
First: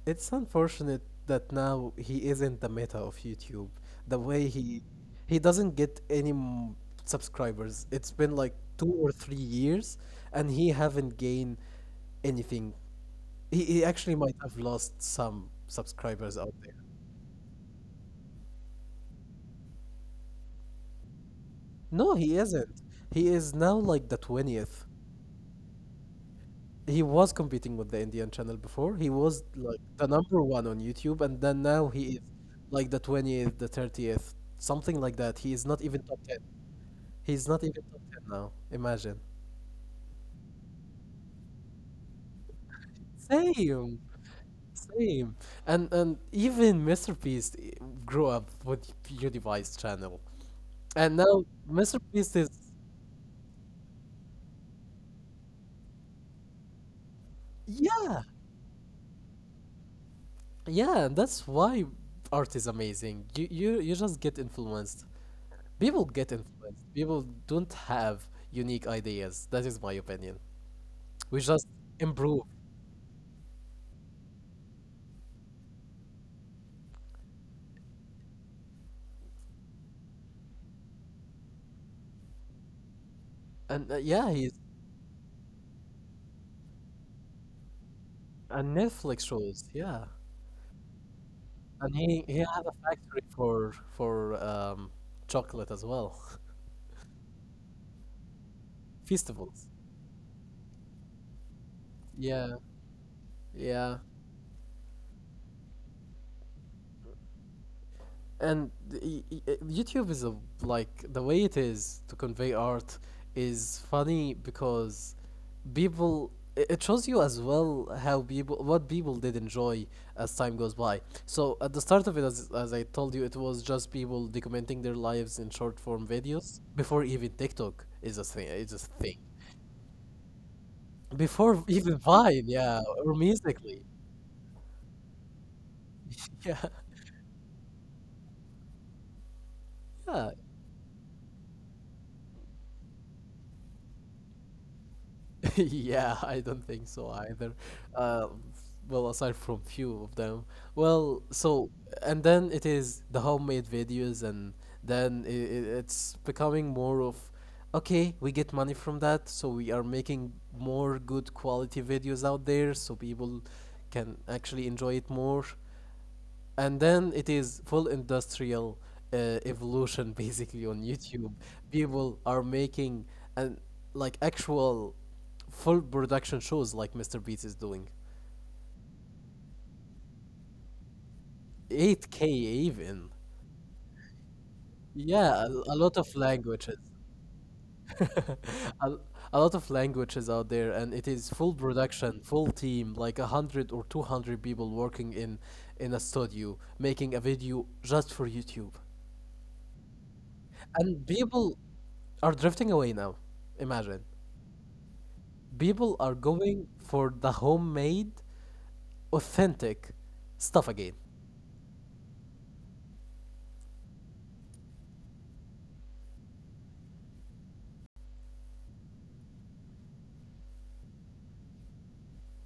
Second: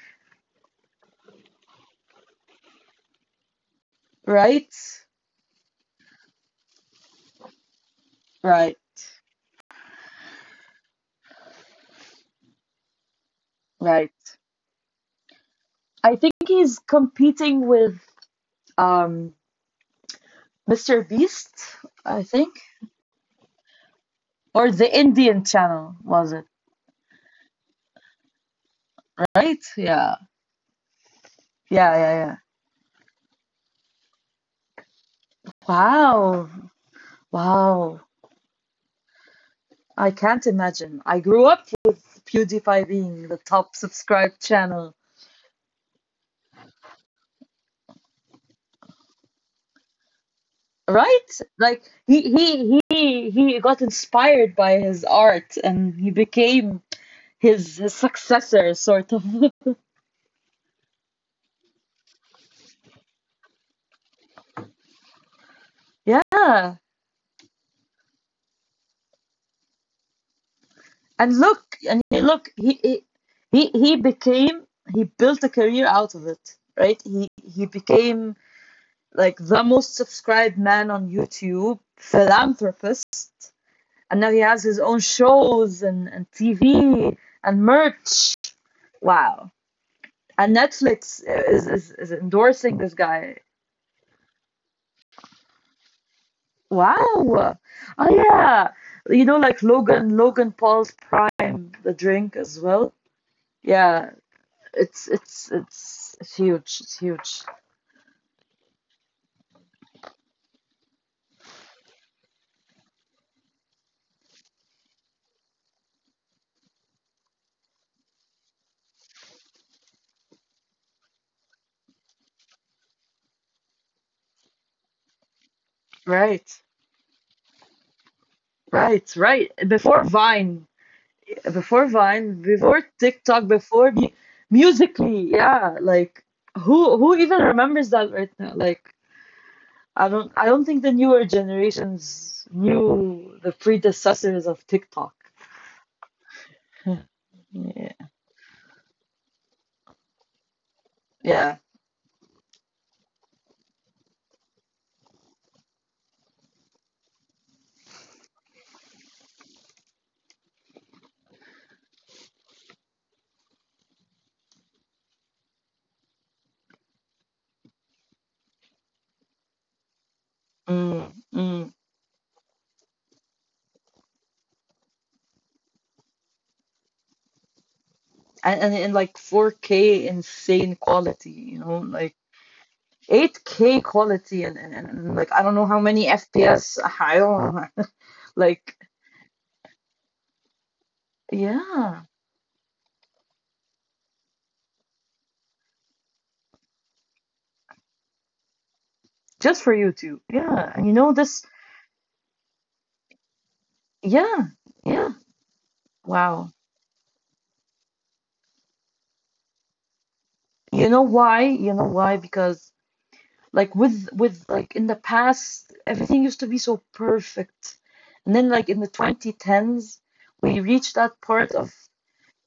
It's unfortunate that now he isn't the meta of YouTube. The way
Right,
he doesn't get any subscribers. It's been like
right,
2 or 3 years, and he haven't gained anything. He
right.
actually might have lost some
I think
subscribers out there.
he's competing with um mr beast
No,
I
he
think,
isn't. He is now like the
or
20th.
the Indian channel, was it?
He was competing with the Indian channel before. He was
Right?
like the
Yeah.
number one on YouTube, and then now
Yeah,
he
yeah,
is
yeah.
like the 20th, the 30th, something like that. He is not even top ten.
Wow.
He's not even top
Wow.
10 now. Imagine.
I can't imagine. I grew up with PewDiePie being the top
Same.
subscribed channel.
Same. And even Mr. Beast grew up with PewDiePie's channel. And
Right?
now
Like
Mr.
he
Beast is
he he he got inspired by his art and he became his
yeah.
successor sort of. [laughs]
Yeah, and that's why art is amazing. You just get influenced. People get
Yeah.
influenced. People don't have unique ideas. That is my opinion. We
And
just
look and
improve.
look he became he built a career out of it, right? He became like the most subscribed man on YouTube, philanthropist,
And
and
yeah,
now he
he's
has his own shows and TV and merch.
and Netflix
Wow.
shows. Yeah.
And Netflix is, is,
And
is
he had a
endorsing this
factory
guy.
for for um, chocolate as well,
Wow. Oh, yeah.
[laughs]
You know, like
festivals.
Logan Paul's Prime, the drink
Yeah,
as well.
yeah.
Yeah. It's huge. It's huge.
And YouTube is a like the way it is to convey art is funny because people it shows you as well how people what people did enjoy as time goes by. So at the start of it, as I told you, it was just people documenting their lives in short form videos
Right.
before even TikTok is a
Right.
thing.
Right. Before Vine,
Before
before
even
Vine,
Vine, yeah,
before
or
TikTok,
musically,
musically, yeah. Like
yeah, [laughs]
who even remembers that right now? Like I don't
yeah,
I don't think the newer generations knew the predecessors of TikTok.
[laughs] yeah. I don't think so either.
Yeah.
Uh, well, aside from few of them. Well,
Yeah.
so and then it is the homemade videos, and then I it's becoming more of, okay, we get money from that, so we are making more good quality videos out there, so people can actually enjoy it more. And then it is full industrial evolution [laughs] basically on
Mm,
YouTube.
mm.
People are making and like actual full production shows like Mr. Beats is doing.
And in like 4K insane quality, you know, like
8K even.
8K quality, like I
Yeah, a,
don't know
a
how
lot
many
of languages.
FPS. I don't know. [laughs] like
[laughs] a, a lot of languages out there and it is full
yeah,
production, full team, like 100 or 200 people working in a studio making a video just for YouTube.
just for YouTube. Yeah, and you
And
know this.
people are drifting away now. Imagine.
Yeah, yeah.
People are
Wow.
going for the homemade, authentic stuff
You
again.
know why? You know why? Because like with like in the past, everything used to be so perfect. And then like in the 2010s, we reached that part of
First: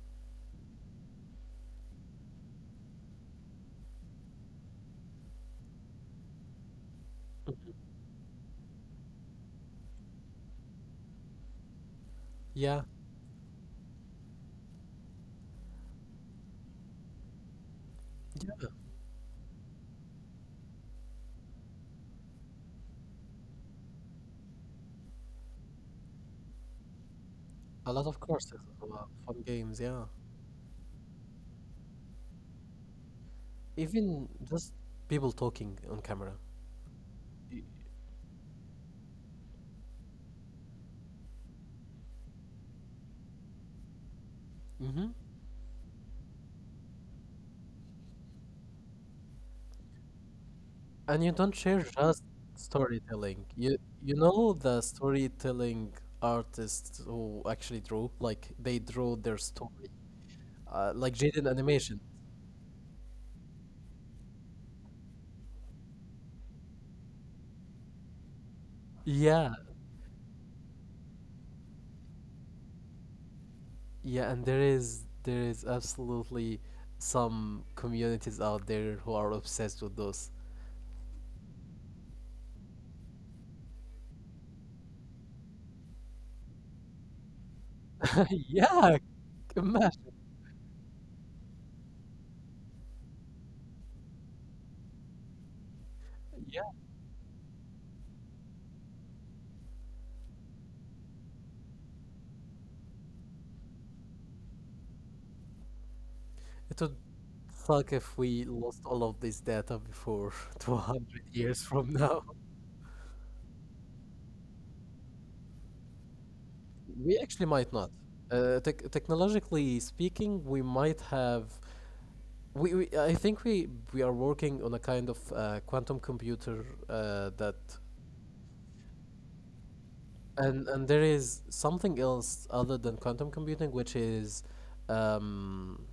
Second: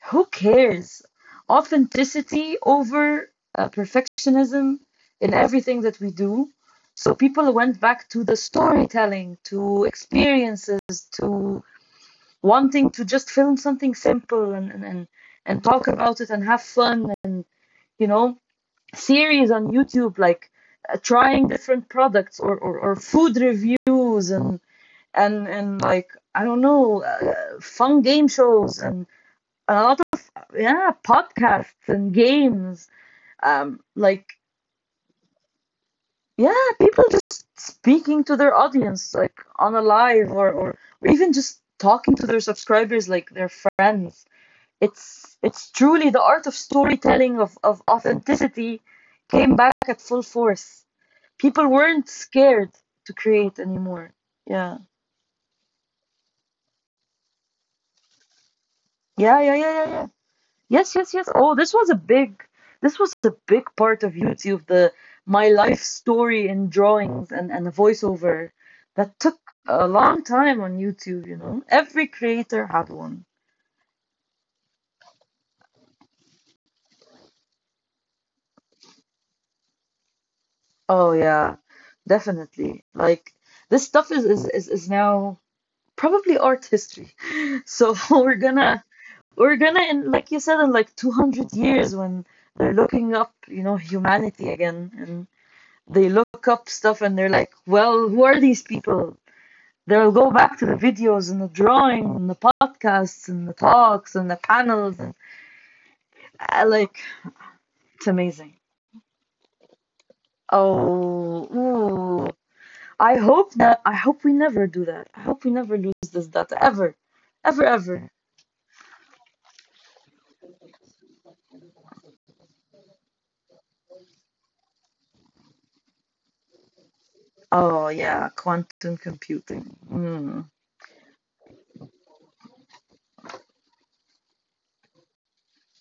who cares? Authenticity over perfectionism in everything that we do. So people went back to the storytelling, to experiences, to
Yeah,
wanting to just film something simple and and, talk about it and have fun and you know series on YouTube, like trying different products or food reviews and like I don't know,
a lot
fun
of
game
courses, a
shows,
lot of
and
fun games,
a
yeah.
lot of yeah podcasts and games.
Even
Like
just people talking on camera.
yeah, people just speaking to their audience like on a live or even just talking to their subscribers like their friends.
hmm
It's truly the art of storytelling of authenticity came back at full force.
And you don't
People
share
weren't
just
scared to
storytelling.
create
You you
anymore.
know the
Yeah.
storytelling artists who actually draw, like they draw their
Yeah, yeah, yeah,
story,
yeah, yeah. Yes,
like
yes, yes.
Jaden
Oh, this was
Animation.
a big this was a big part of YouTube, the my life story in drawings and a voiceover that took
Yeah,
a long time on YouTube, you know. Every creator had one.
yeah, and there is absolutely some communities out there who are obsessed with those.
Oh yeah, definitely. Like this stuff is now probably art history. [laughs] So [laughs] we're
[laughs]
gonna
Yeah,
we're gonna
imagine.
in like you said in like 200 years when they're looking up you know humanity again and they look
Yeah.
up stuff and they're like well who are these people they'll go back to the videos and the drawing and the podcasts and the talks and the panels and
It would
like
suck
it's
if we
amazing
lost all of this data before [laughs] 200
oh
years from now.
ooh. I hope we never do that, I hope we never lose this data ever
We actually might
ever
not.
ever.
Technologically speaking, we might have. We I think we are working on a kind of quantum computer that.
Oh yeah, quantum computing, mm.
And there is something else other than quantum computing, which is, um,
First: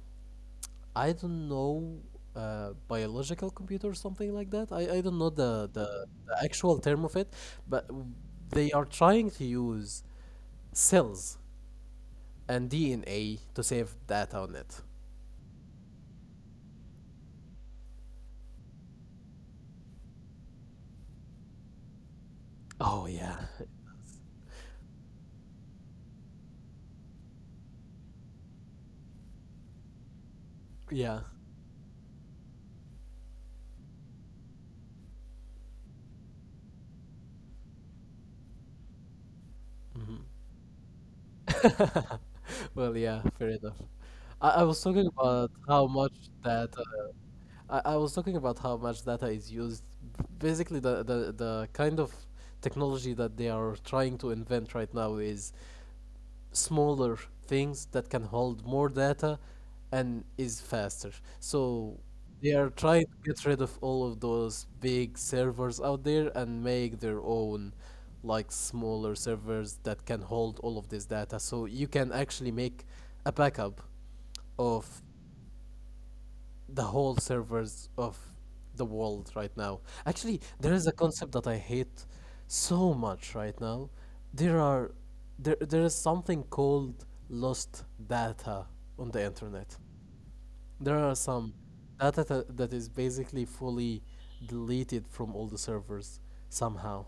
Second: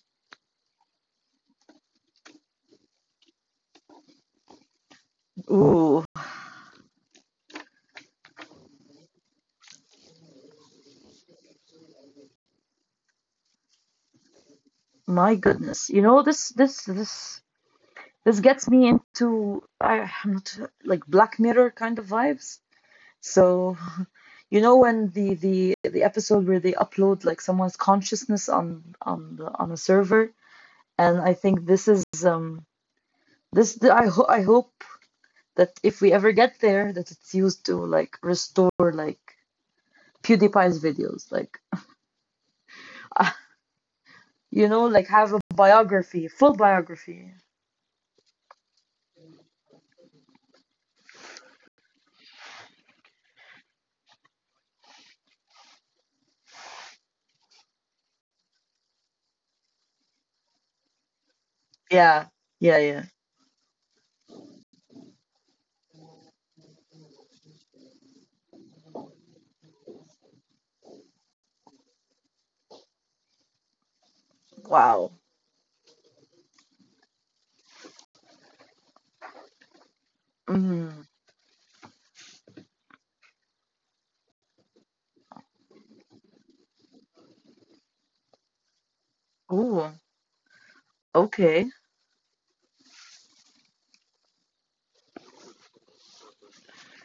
I don't know, biological computer or something like that. I don't know the,
Ooh,
the the actual term of it, but they are trying to use cells and DNA to save data on it.
my goodness, you know this gets me into I, I'm not like Black Mirror kind of vibes,
Oh yeah,
so you know when the episode where they upload like someone's consciousness on the, on a server and
yeah.
I think this is this I hope that if we ever get there that it's used to like restore like
hmm
PewDiePie's videos like
[laughs] well, yeah,
[laughs] uh,
fair enough. I
you
was
know
talking
like have a
about how much
biography, full
data
biography,
I was talking about how much data is used. Basically, the kind of technology that they are trying to invent right now is smaller things that can hold more data and is faster. So
yeah
they are
yeah
trying
yeah
to get rid of all of those big servers out there and make their own like smaller servers that can hold all of this data so you can actually make a backup of
wow.
the whole servers of the world right now. Actually, there is a
Mhm.
concept that I hate so much right now. There are there there is something called lost data on the internet.
Oh,
There are some
okay.
that is basically fully deleted from all the servers somehow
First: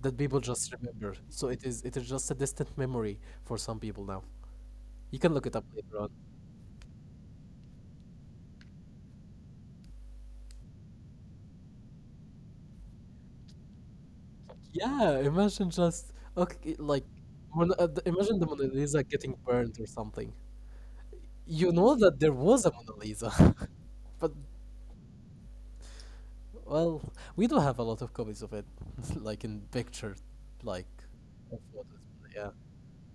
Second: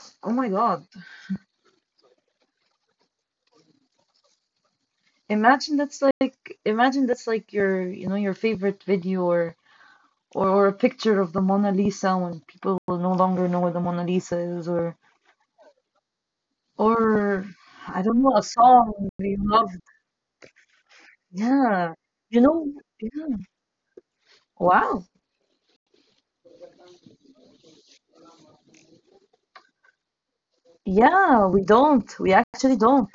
that
Oh
people
my
just
God.
remember. So it is just a distant memory for some people now. You can look it up
Imagine
later
that's
on.
like, imagine that's like your you know your favorite video or a picture of the Mona Lisa when people will no longer know what the Mona Lisa is
Yeah, imagine just okay, like
or I don't know
Imagine
a
the Mona Lisa
song we
getting
love.
burned or something. You
Yeah.
know that there
You
was
know,
a Mona
yeah.
Lisa, [laughs] but
Wow.
well, we do have a lot of copies of it, [laughs] like in picture, like
Yeah,
of
we
what
don't. We
is, yeah.
actually don't.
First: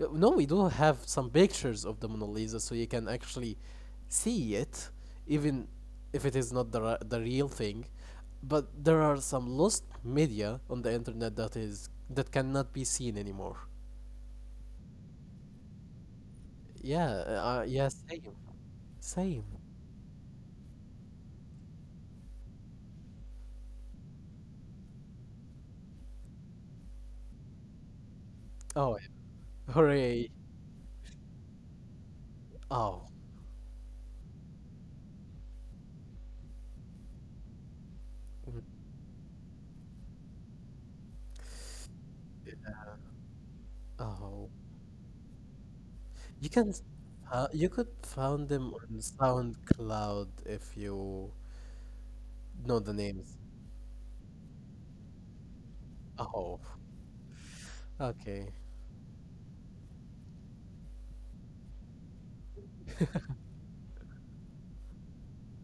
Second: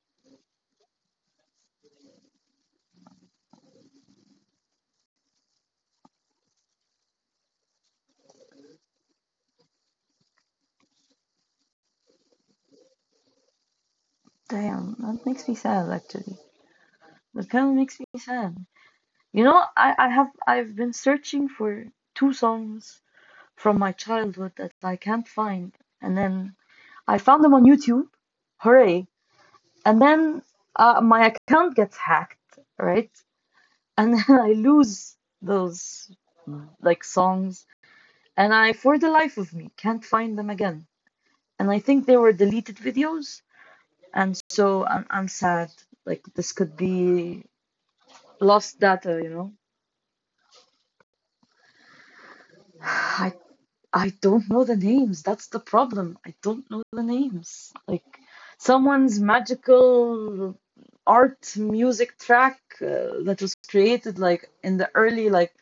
No, we do have some pictures of the Mona Lisa, so you can actually see it, even if it is not the the real thing. But there are some lost media on the internet that is that cannot be seen anymore.
Damn, that makes me sad actually.
Yeah,
That kind of
yeah,
makes me
same,
sad. You
same.
know, I have I've been searching for two songs from my childhood that I can't find. And then I found them on YouTube.
Oh,
Hooray.
[laughs]
And
hooray!
then my account gets hacked,
Oh,
right? And [laughs] then I lose those like songs. And I,
mm,
for the life of me, can't find them again. And I think they were deleted videos. And
oh.
so I'm sad. Like
You
this
can,
could
s-
be
you could found them
lost
on
data, you know?
SoundCloud if you know
[sighs]
the
I
names.
I don't know the names. That's the problem. I
Oh,
don't know the names. Like
okay.
someone's magical art music track that was created like in the early like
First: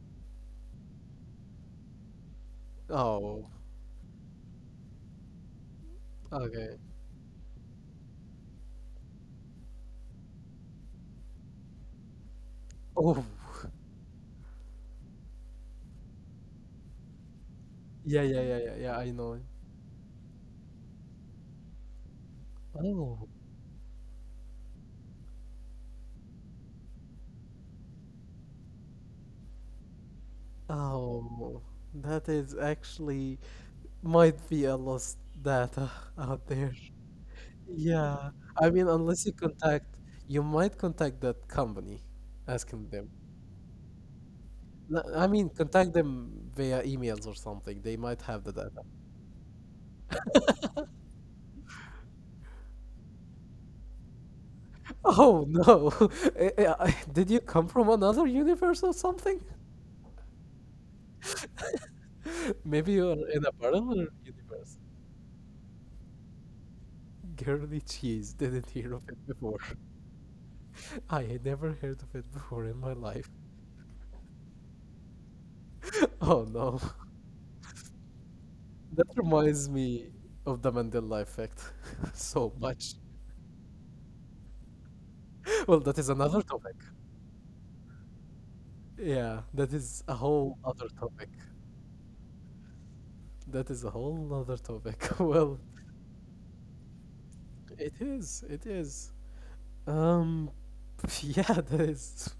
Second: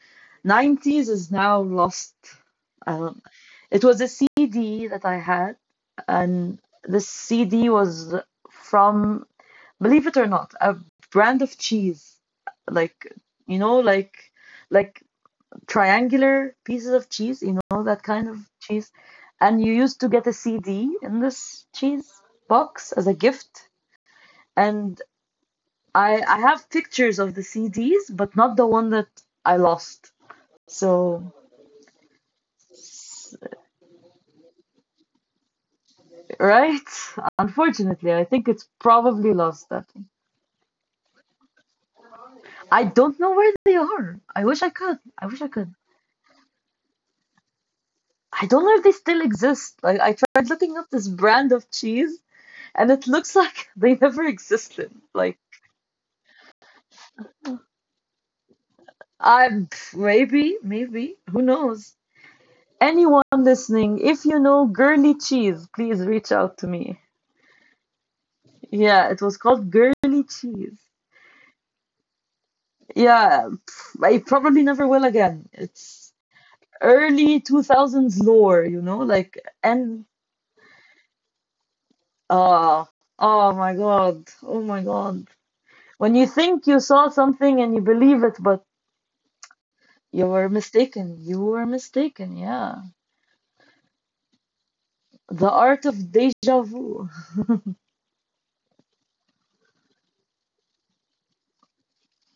90s is now lost. Um,
Oh,
it was a CD that I had, and
okay.
the CD was from, believe it or not, a brand of cheese. Like,
Oh,
you
[laughs]
know, like triangular pieces of cheese, you know, that
yeah,
kind of
yeah, yeah, yeah,
cheese.
yeah. I know.
And you used to get a CD in this cheese box as a
Oh,
gift. And I have pictures of the CDs, but not the one that I lost. So,
oh. That is actually might be a lost data [laughs] out there.
right? Unfortunately, I
Yeah,
think
I
it's
mean, unless you
probably lost.
contact,
That thing.
you might contact that company,
I
asking them.
don't know where they are. I wish I
No,
could.
I
I wish
mean,
I could.
contact them via emails or something. They might have
I
the
don't know
data.
if they still exist. Like I tried looking up this brand of cheese, and it looks [laughs] like they never existed. Like
Oh no! [laughs] Did you come from another universe or something?
I'm maybe, maybe, who knows?
[laughs] Maybe you
Anyone
are in a
listening,
parallel
if you know
universe.
girly cheese, please reach out to me.
Girly cheese, didn't hear
Yeah,
of
it
it
was
before.
called girly cheese.
[laughs] I had never heard of it before in my life.
Yeah, pff, I probably never will again. It's
Oh no. [laughs]
early 2000s lore, you know,
That
like,
reminds
and
me of the Mandela effect [laughs] so
uh,
much.
oh my god, oh my god.
[laughs] Well, that is
When you
another
think
topic.
you saw something and you believe it, but
Yeah, that is a whole other topic.
you were mistaken, yeah.
That is a whole other topic. [laughs]
The
Well,
art of deja vu.
it is. It is. Um, [laughs] yeah, that is. [laughs]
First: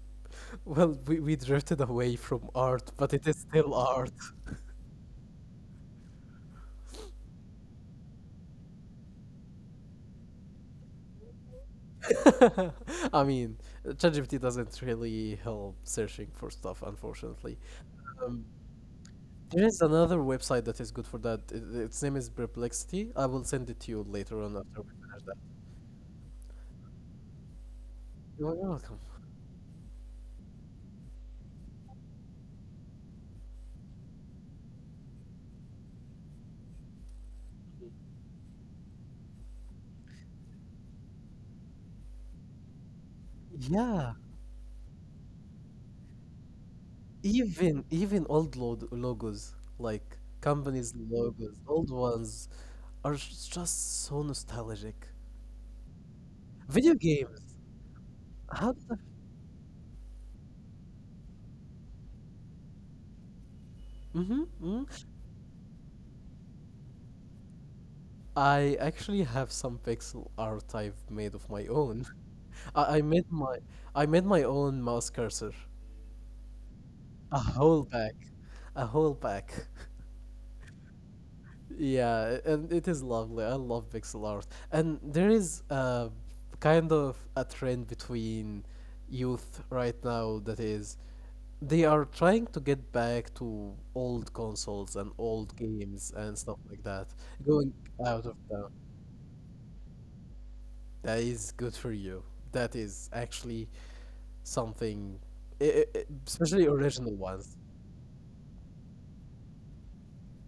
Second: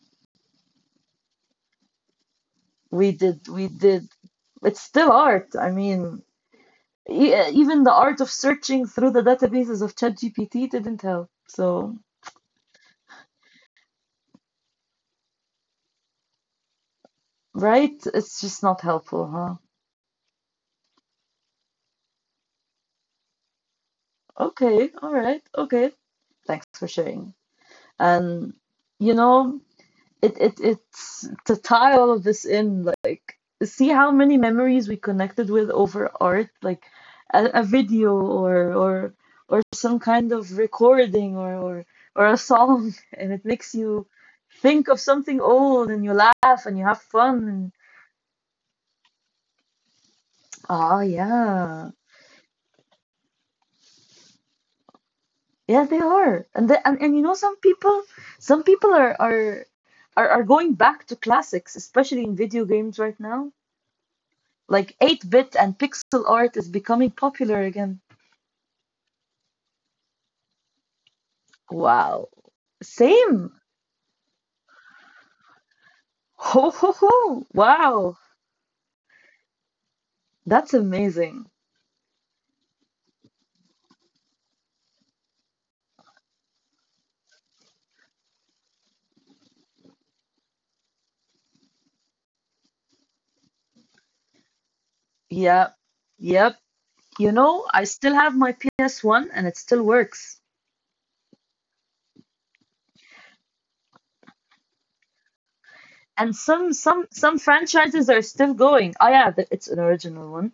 Well, we drifted away from art,
we
but it is
did we
still
did
art.
it's still art, I mean even the art of searching through the databases of ChatGPT didn't help, so
[laughs] I mean, ChatGPT doesn't really help searching for stuff, unfortunately.
right
Um,
it's just not helpful huh.
there is another website that is good for that. It, its name is Perplexity. I will send it to you later on after we
Okay, all
finish that.
right, okay, thanks for sharing. And
You're welcome.
you know it's to tie all of this in, like see how many memories we connected with over art, like a video or or some kind of recording, or a song [laughs] and it makes you
Yeah.
think of something old and you laugh and you have fun and
Even even old log logos, like
oh
companies' logos,
yeah
old ones, are just so nostalgic.
yeah they are, and the, and,
Video
and you know
games.
some people some
How
people
did I?
are, are are going back to classics, especially in video games right now.
Mm-hmm, mm.
Like 8-bit and pixel art is becoming popular again.
I actually have some pixel art I've made of my own.
Wow.
[laughs] I, I made
Same.
my I made my own mouse cursor.
Ho ho ho.
A whole
Wow.
pack, a whole pack. [laughs]
That's amazing.
Yeah, and it is lovely. I love pixel art. And there is kind of a trend between youth right now that is they are trying to get back to old consoles and old
Yeah.
games and
Yep.
stuff like that.
You know,
Going
I still
out
have
of
my
town.
PS1 and it still works.
That is good for you. That is actually something,
And some
especially
some
original
some
ones.
franchises are still going. Oh yeah, it's an original one.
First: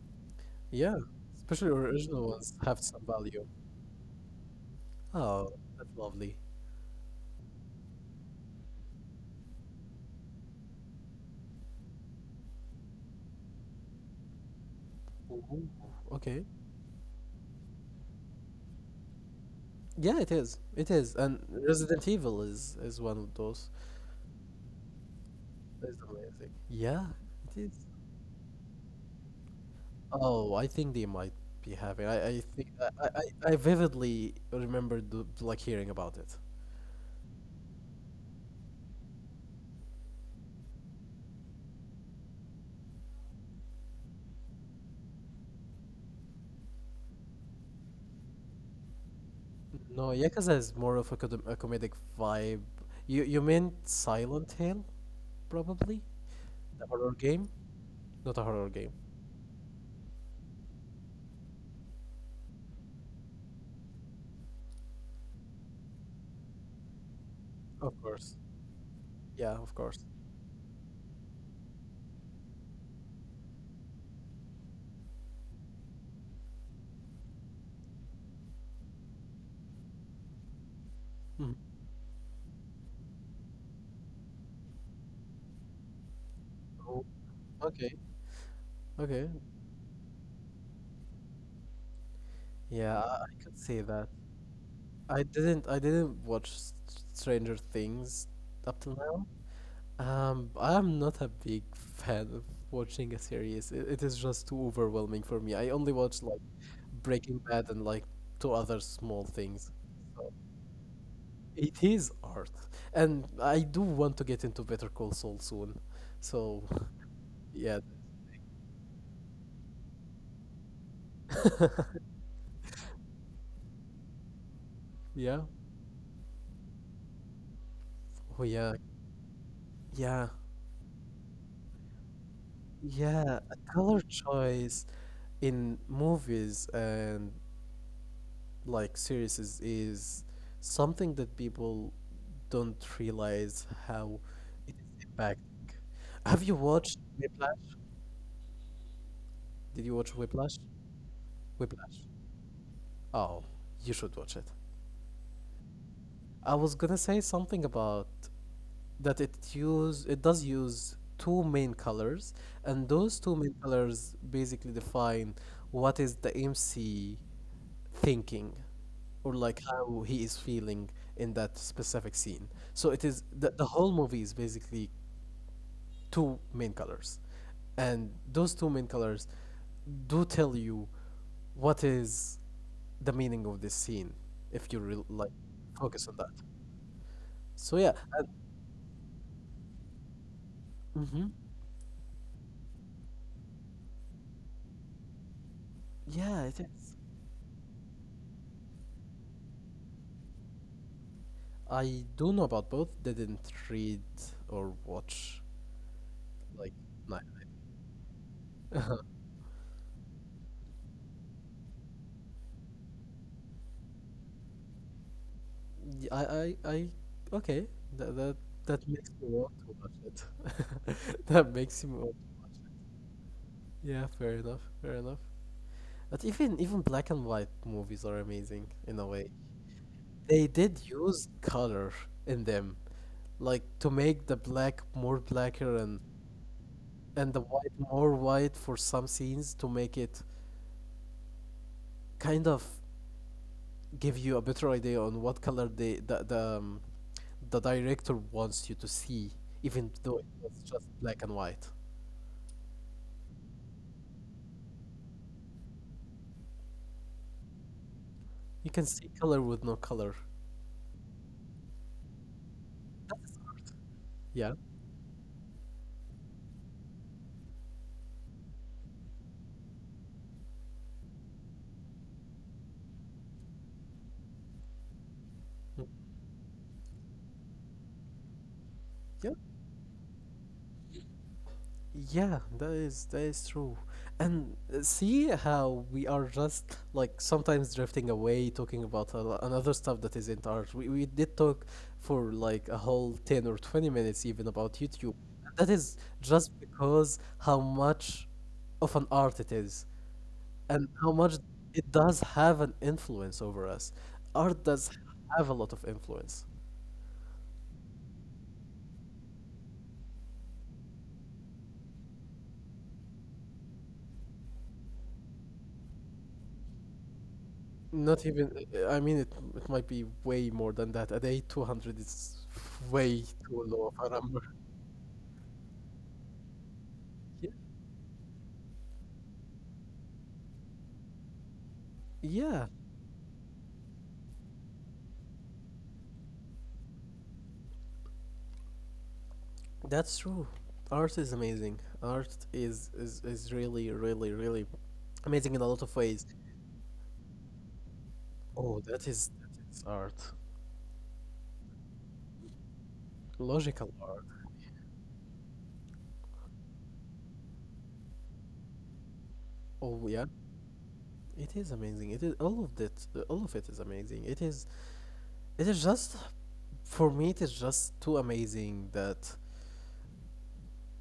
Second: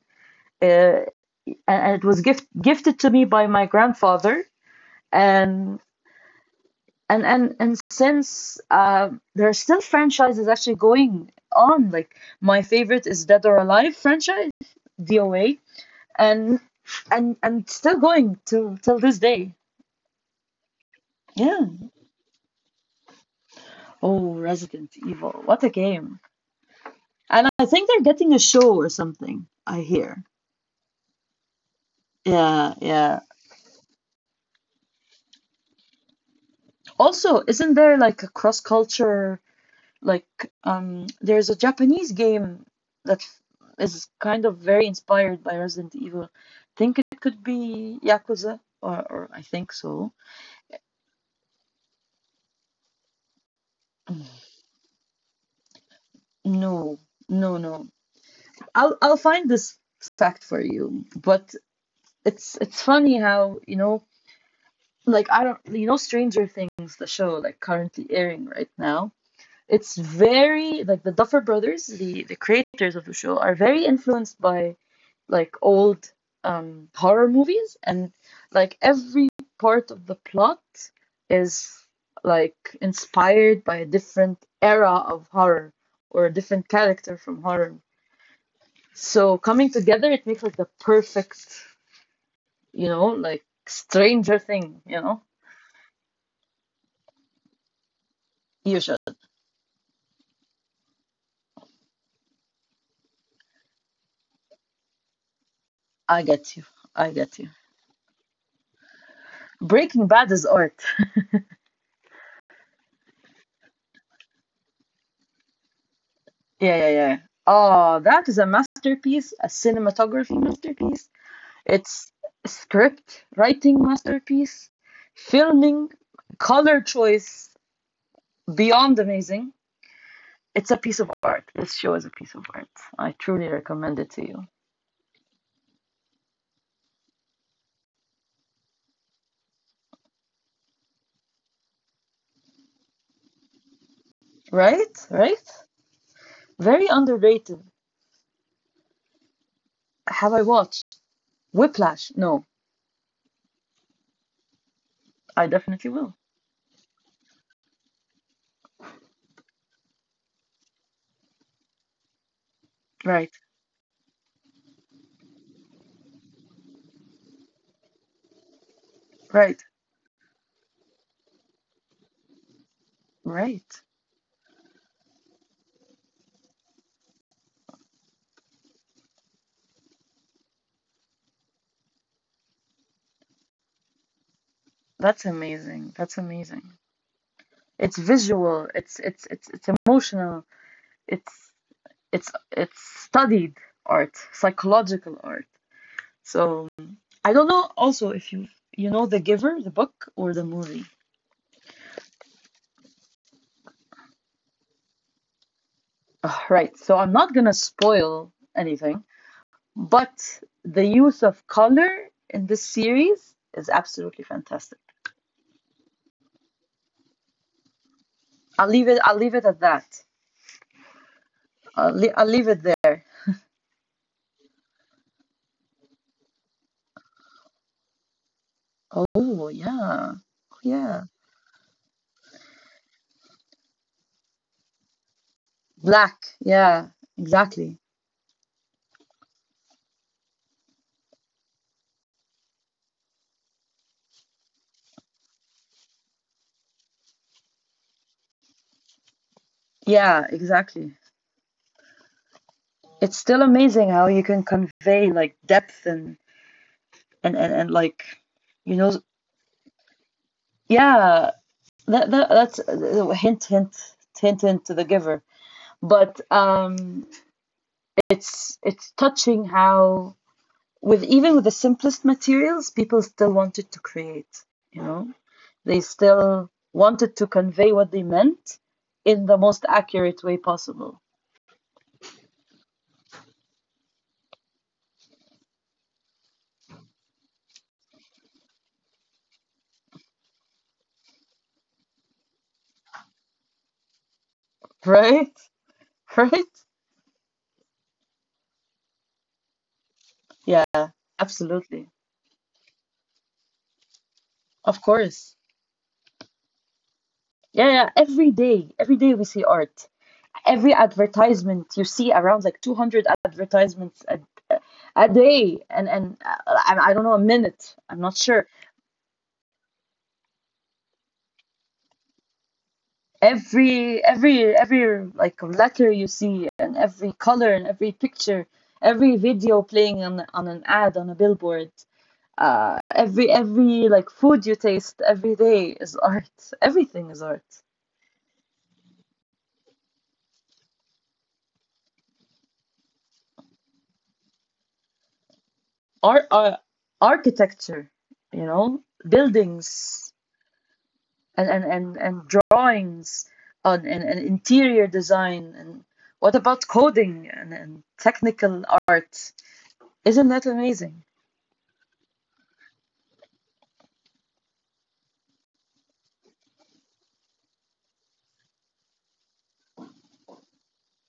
Yeah,
Uh,
especially
and it was
original ones have
gifted
some
to me
value.
by my grandfather.
Oh,
And
that's lovely.
since there are still franchises actually going on, like my favorite is Dead or Alive franchise, DOA,
Ooh, okay.
and still going till this day.
Yeah, it is. It is, and
Yeah,
Resident Evil is one of those.
oh Resident Evil, what a
It's
game,
amazing. Yeah,
and
it
I
is.
think they're getting a show or something I hear.
Oh, I think they might be having. I think
Yeah yeah,
I vividly remember the, like hearing about it.
also isn't there like a cross culture, like there's a Japanese game that is kind of very inspired by Resident Evil. I think it could be Yakuza, or I think so.
No, Yakuza is more of a, a comedic vibe. You meant Silent Hill, probably? The
No,
horror game?
no, no.
Not a horror game.
I'll find this fact for you. But it's funny how you know, like I don't, you know, Stranger Things, the show, like
Of
currently
course.
airing right now.
Yeah, of
It's
course.
very like the Duffer Brothers, the creators of the show, are very influenced by like old horror movies, and like every part of the plot is
Mhm.
like inspired by a different era of horror or a different
Oh,
character from horror.
okay. Okay.
So coming together, it makes like the perfect, you
Yeah,
know, like
I could see that.
Stranger Thing. You know,
I didn't watch S- Stranger Things up
you
till
should.
now. I'm not a big fan of watching a series. It is just too overwhelming for me. I only
I
watch like
get you. I get
Breaking
you.
Bad and like two other small things.
Breaking Bad is art. [laughs]
It is art, and I do want to get into Better Call Saul soon. So
Yeah.
yeah,
Oh, that is a masterpiece, a cinematography masterpiece.
[laughs]
It's script writing masterpiece,
yeah,
filming, color choice
oh yeah,
beyond amazing.
yeah,
It's a piece of art. This show is a piece of art. I
yeah.
truly
A
recommend
color
it to you.
choice in movies and like series is something that people don't realize how it
Right?
is
Right?
impacting. Have you
Very
watched Whiplash?
underrated.
Did you watch
Have I
Whiplash?
watched
Whiplash.
Whiplash? No,
Oh, you should watch it.
I definitely will.
I was gonna say something about that it does use two main colors, and those
Right.
two main colors basically define what is the MC thinking or
Right.
like how he is feeling in that specific scene. So it is the
Right.
whole movie is basically two main colors. And those two main colors do tell you what is the meaning of this scene if you re-
That's
like
amazing.
focus
That's
on that.
amazing.
So
It's
yeah, and,
visual. It's emotional. It's
hmm
it's studied art, psychological art.
yeah, it
So
is.
I don't know also if you you know The Giver, the book or the movie.
I do know about both. Didn't read or watch
Ugh,
like
right. So I'm
no.
not gonna spoil anything, but the use of color in this series is absolutely fantastic.
Y- I okay. That that
I'll leave
that
it. I'll
makes me
leave it
want
at
to watch
that.
it. [laughs] That makes me want.
I'll leave it there.
Yeah, fair enough, fair enough. But even even black and white movies are amazing in a way.
Oh yeah,
They did
yeah.
use color in them, like to make the black more blacker and
Black. Yeah,
and the
exactly.
white more white for some scenes to make it kind of give you a better idea on what color they the director wants you to see, even though
Yeah,
it was just
exactly.
black and white.
It's still amazing how you can convey like depth and like
You
you
can
know
see color with no color.
yeah that, that's a hint hint hint
Yeah.
hint to The Giver but it's touching how with even with the simplest materials people still wanted to create you know they
Mm.
still wanted to convey what they meant in
Yeah.
the most accurate way possible.
Yeah, that is true. And see how we are just like sometimes drifting away talking about a another stuff that isn't ours. We did talk for like a whole 10 or 20 minutes even about
[laughs]
YouTube.
Right,
That is
right,
just because how much of an art it is
yeah,
and how much
absolutely,
it does have an influence over us. Art
of
does
course,
have a lot of influence.
yeah yeah. Every day every day we see art, every advertisement you see around, like 200 advertisements a day, and I don't know, a minute I'm not
Not
sure.
even. I mean, it might be way more than that. A day, 200 is way too low
Every
of a number.
like letter you see and every color
Yeah,
and every picture, every video playing on an ad on a billboard,
yeah,
every like food you taste every day is art, everything is art.
that's true. Art is amazing. Art is really, really, really amazing in a lot of
Art,
ways.
architecture, you know,
Oh, that is
buildings
art.
and and drawings on,
Logical
and
art.
interior design, and what about coding and technical art,
Oh
isn't
yeah,
that amazing?
it is amazing. It is all of that. All of it is amazing. It is. It is just for me. It is just too amazing that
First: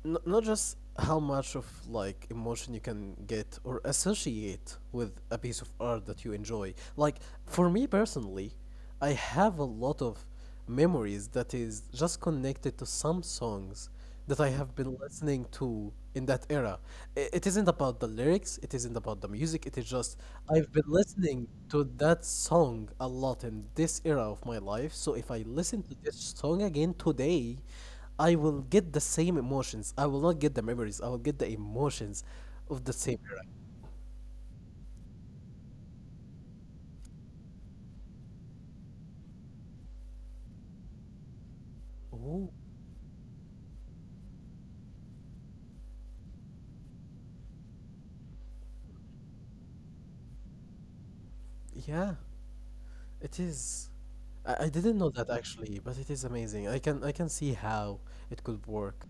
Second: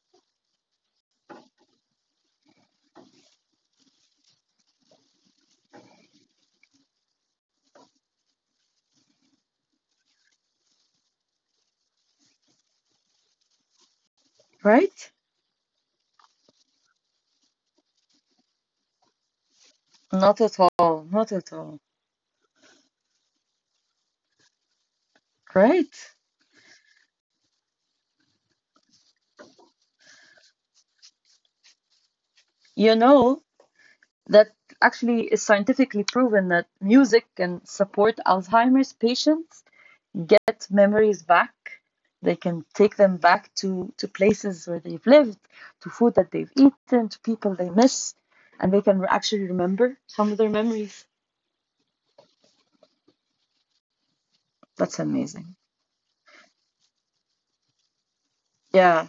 not just how much of like emotion you can get or associate with a piece of art that you enjoy, like for me personally, I have a lot of memories that is just connected to some songs that I have been
Right.
listening to in that era. It isn't about the lyrics, it isn't about the music, it is just
Not at
I've been
all, not
listening
at all.
to that song a lot in this era of my life, so if I listen to
Right.
this song again today, I will get the same emotions. I will not get the memories. I will get the emotions of the
You
same era.
know that actually is scientifically proven that music can support Alzheimer's patients, get memories back. They
Oh,
can take them back to places where they've lived, to food that they've eaten, to people they miss, and they can actually remember some of their memories.
yeah, it is. I didn't
That's
know that
amazing.
actually, but it is amazing. I can see how it could work.
Yeah,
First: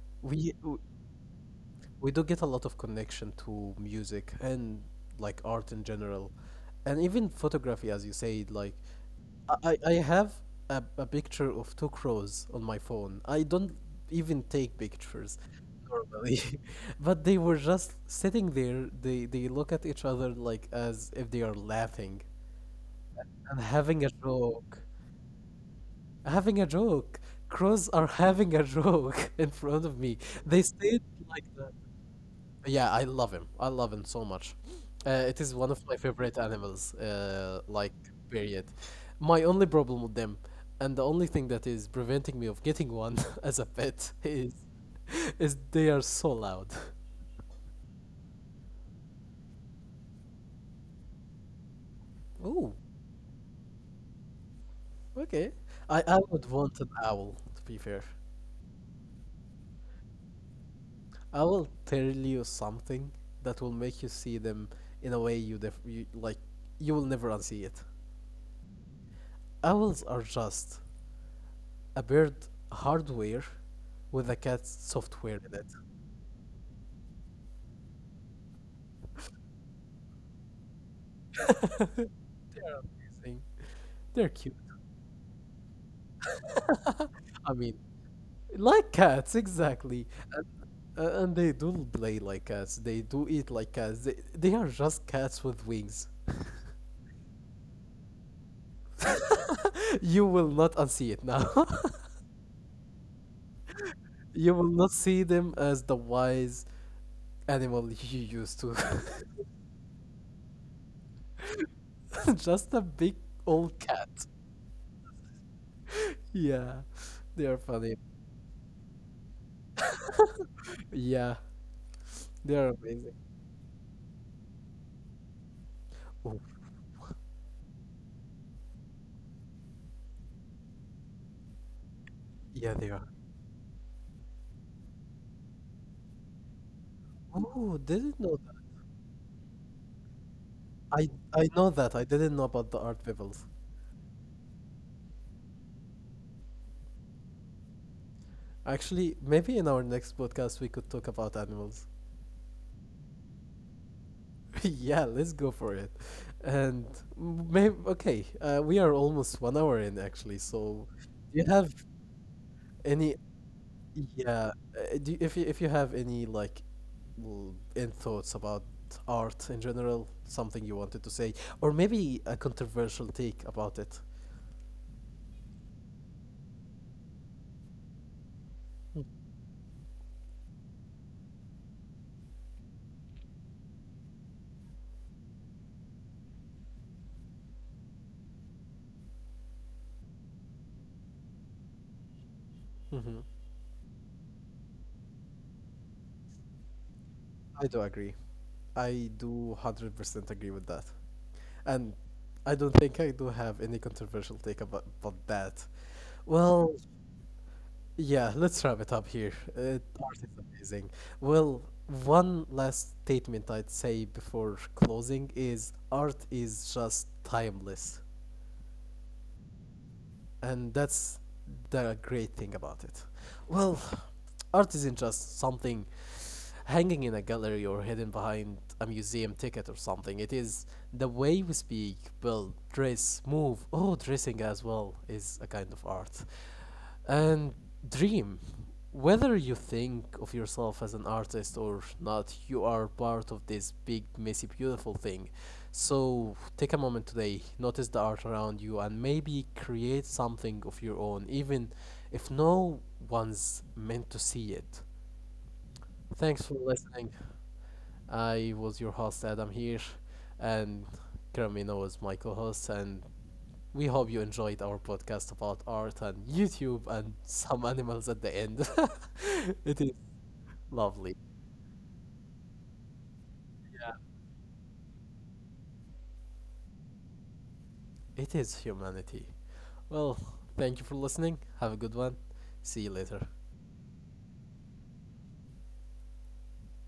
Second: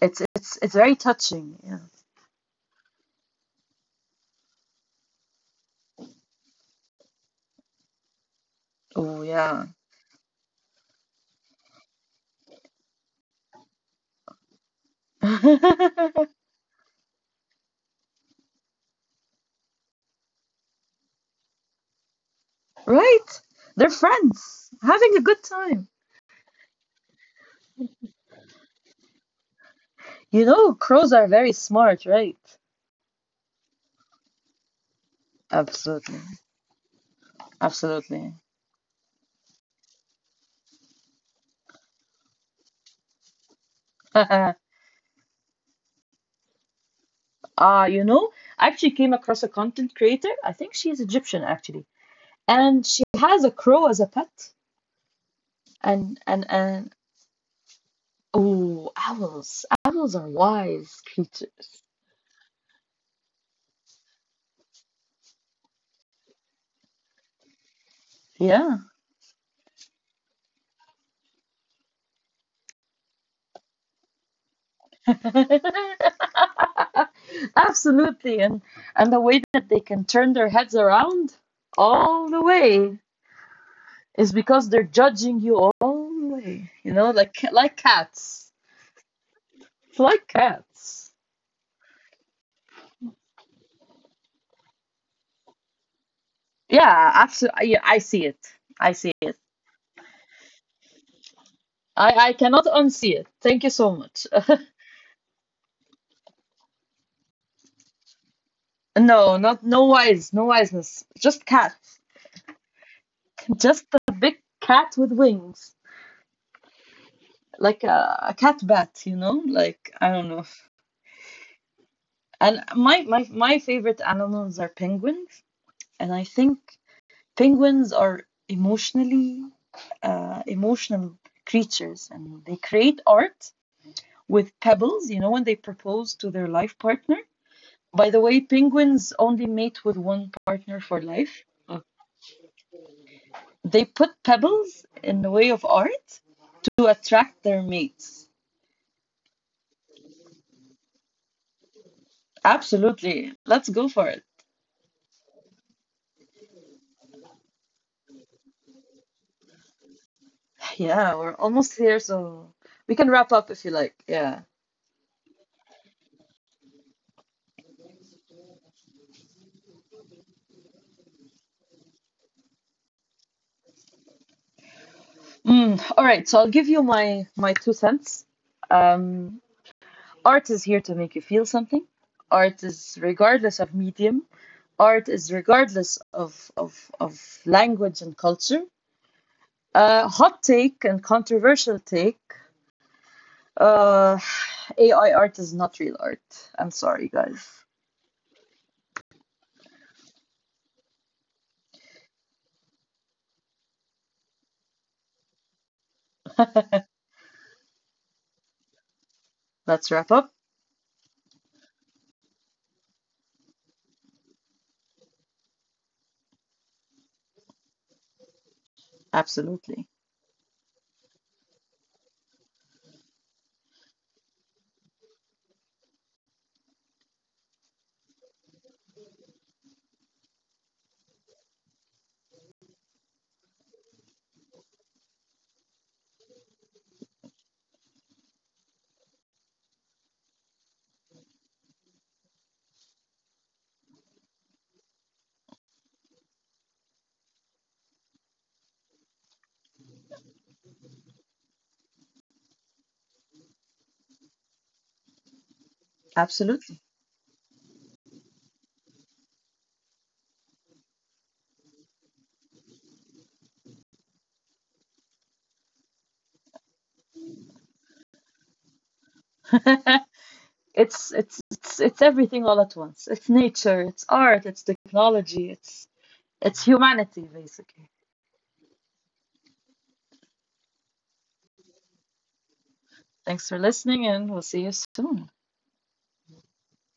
it's
We
it's it's very touching. Yeah.
we do get a lot of connection to music and like art in general and even photography as you said like
Oh yeah.
I have a picture of two crows on my phone. I don't even take pictures normally [laughs] but they were just sitting there. They look at each other like as if they are laughing
[laughs] right?
and
They're
having a
friends,
joke,
having a good time.
having a joke, crows are [laughs] having a joke [laughs] in front of me.
You
They
know,
stayed
crows are
like
very
that.
smart, right?
Yeah, I love him. I love him so much. It is one of my
Absolutely,
favorite animals, like,
absolutely.
period. My only problem with them, and the only thing that is preventing me of getting one [laughs] as a pet,
[laughs]
is they are so loud.
You know, I actually came across a content creator. I think she's Egyptian actually,
Ooh,
and she has a crow as a pet.
okay. I,
And
I would want an owl, to be fair.
oh, owls! Owls are wise
I will
creatures.
tell you something that will make you see them in a way you, def- you like you will never unsee it.
Yeah,
Owls are just a bird hardware with a cat software in it.
[laughs] absolutely. And the way that they can turn their heads around all the
They are
way
amazing. They're
is
cute.
because they're judging you all the way. You know,
I mean,
like cats,
like cats, exactly.
like
And,
cats.
and they do play like cats. They do eat like cats. They are just cats with wings.
Yeah, absolutely. I see it. I see it.
[laughs] You will not unsee it now.
I cannot unsee it. Thank you so much. [laughs]
[laughs] You will not see them as the wise animal [laughs] you used to.
No, not no wise, no wiseness. Just cat.
[laughs] Just a big old
Just a
cat.
big cat with wings.
Yeah, they are
Like
funny.
a cat bat, you know? Like I don't know.
Yeah, they
And
are amazing.
my favorite animals are penguins. And I
Oh,
think penguins are emotionally emotional creatures and they
yeah, they
create
are.
art with pebbles, you know, when they propose to their life partner.
Oh,
By
didn't
the
know
way,
that.
penguins only mate with one partner for life.
I know that. I didn't know about the art pebbles.
They put pebbles in the way of art to attract their mates.
Actually, maybe in our next podcast we could talk about animals.
Absolutely. Let's go for it.
[laughs] Yeah, let's go for it. And maybe okay, we are almost 1 hour in actually. So,
Yeah, we're
do you have
almost here, so we can
any?
wrap up if you like. Yeah.
Yeah, do you, if you have any like end thoughts about art in general, something you wanted to say, or maybe a controversial take about it.
Mm, all right, so I'll give you my 2 cents.
Hmm,
Um, art is here to make you feel something. Art is regardless of medium. Art is regardless of language and culture. Hot take and controversial take.
mm-hmm.
Uh, AI art is not real art. I'm sorry, guys.
I do agree. I do 100% agree with that. And I don't think I do have any controversial take about that. Well,
[laughs]
yeah, let's wrap it up here.
Let's wrap
Art
up.
is amazing. Well, one last statement I'd say before closing is art is just timeless,
Absolutely,
and that's the great thing about it. Well, art isn't just something hanging in a gallery or hidden behind a museum ticket or something. It is the way we speak, build, dress, move. Oh, dressing as well is a kind of art. And dream. Whether you think of yourself as an artist or not, you are part of this big, messy, beautiful thing. So take a moment today, notice the art around you, and maybe create something of your own, even if no one's meant to see it. Thanks for
absolutely.
listening. I was your host, Adam, here, and Karamina was my co host, and we hope you enjoyed our podcast about art and YouTube and some animals at the end. [laughs] It is
[laughs]
lovely.
It's it's everything all at once. It's nature. It's art. It's technology. It's humanity, basically.
It is humanity. Well, thank you for listening. Have a good one. See you later.
Thanks for listening, and we'll see you soon.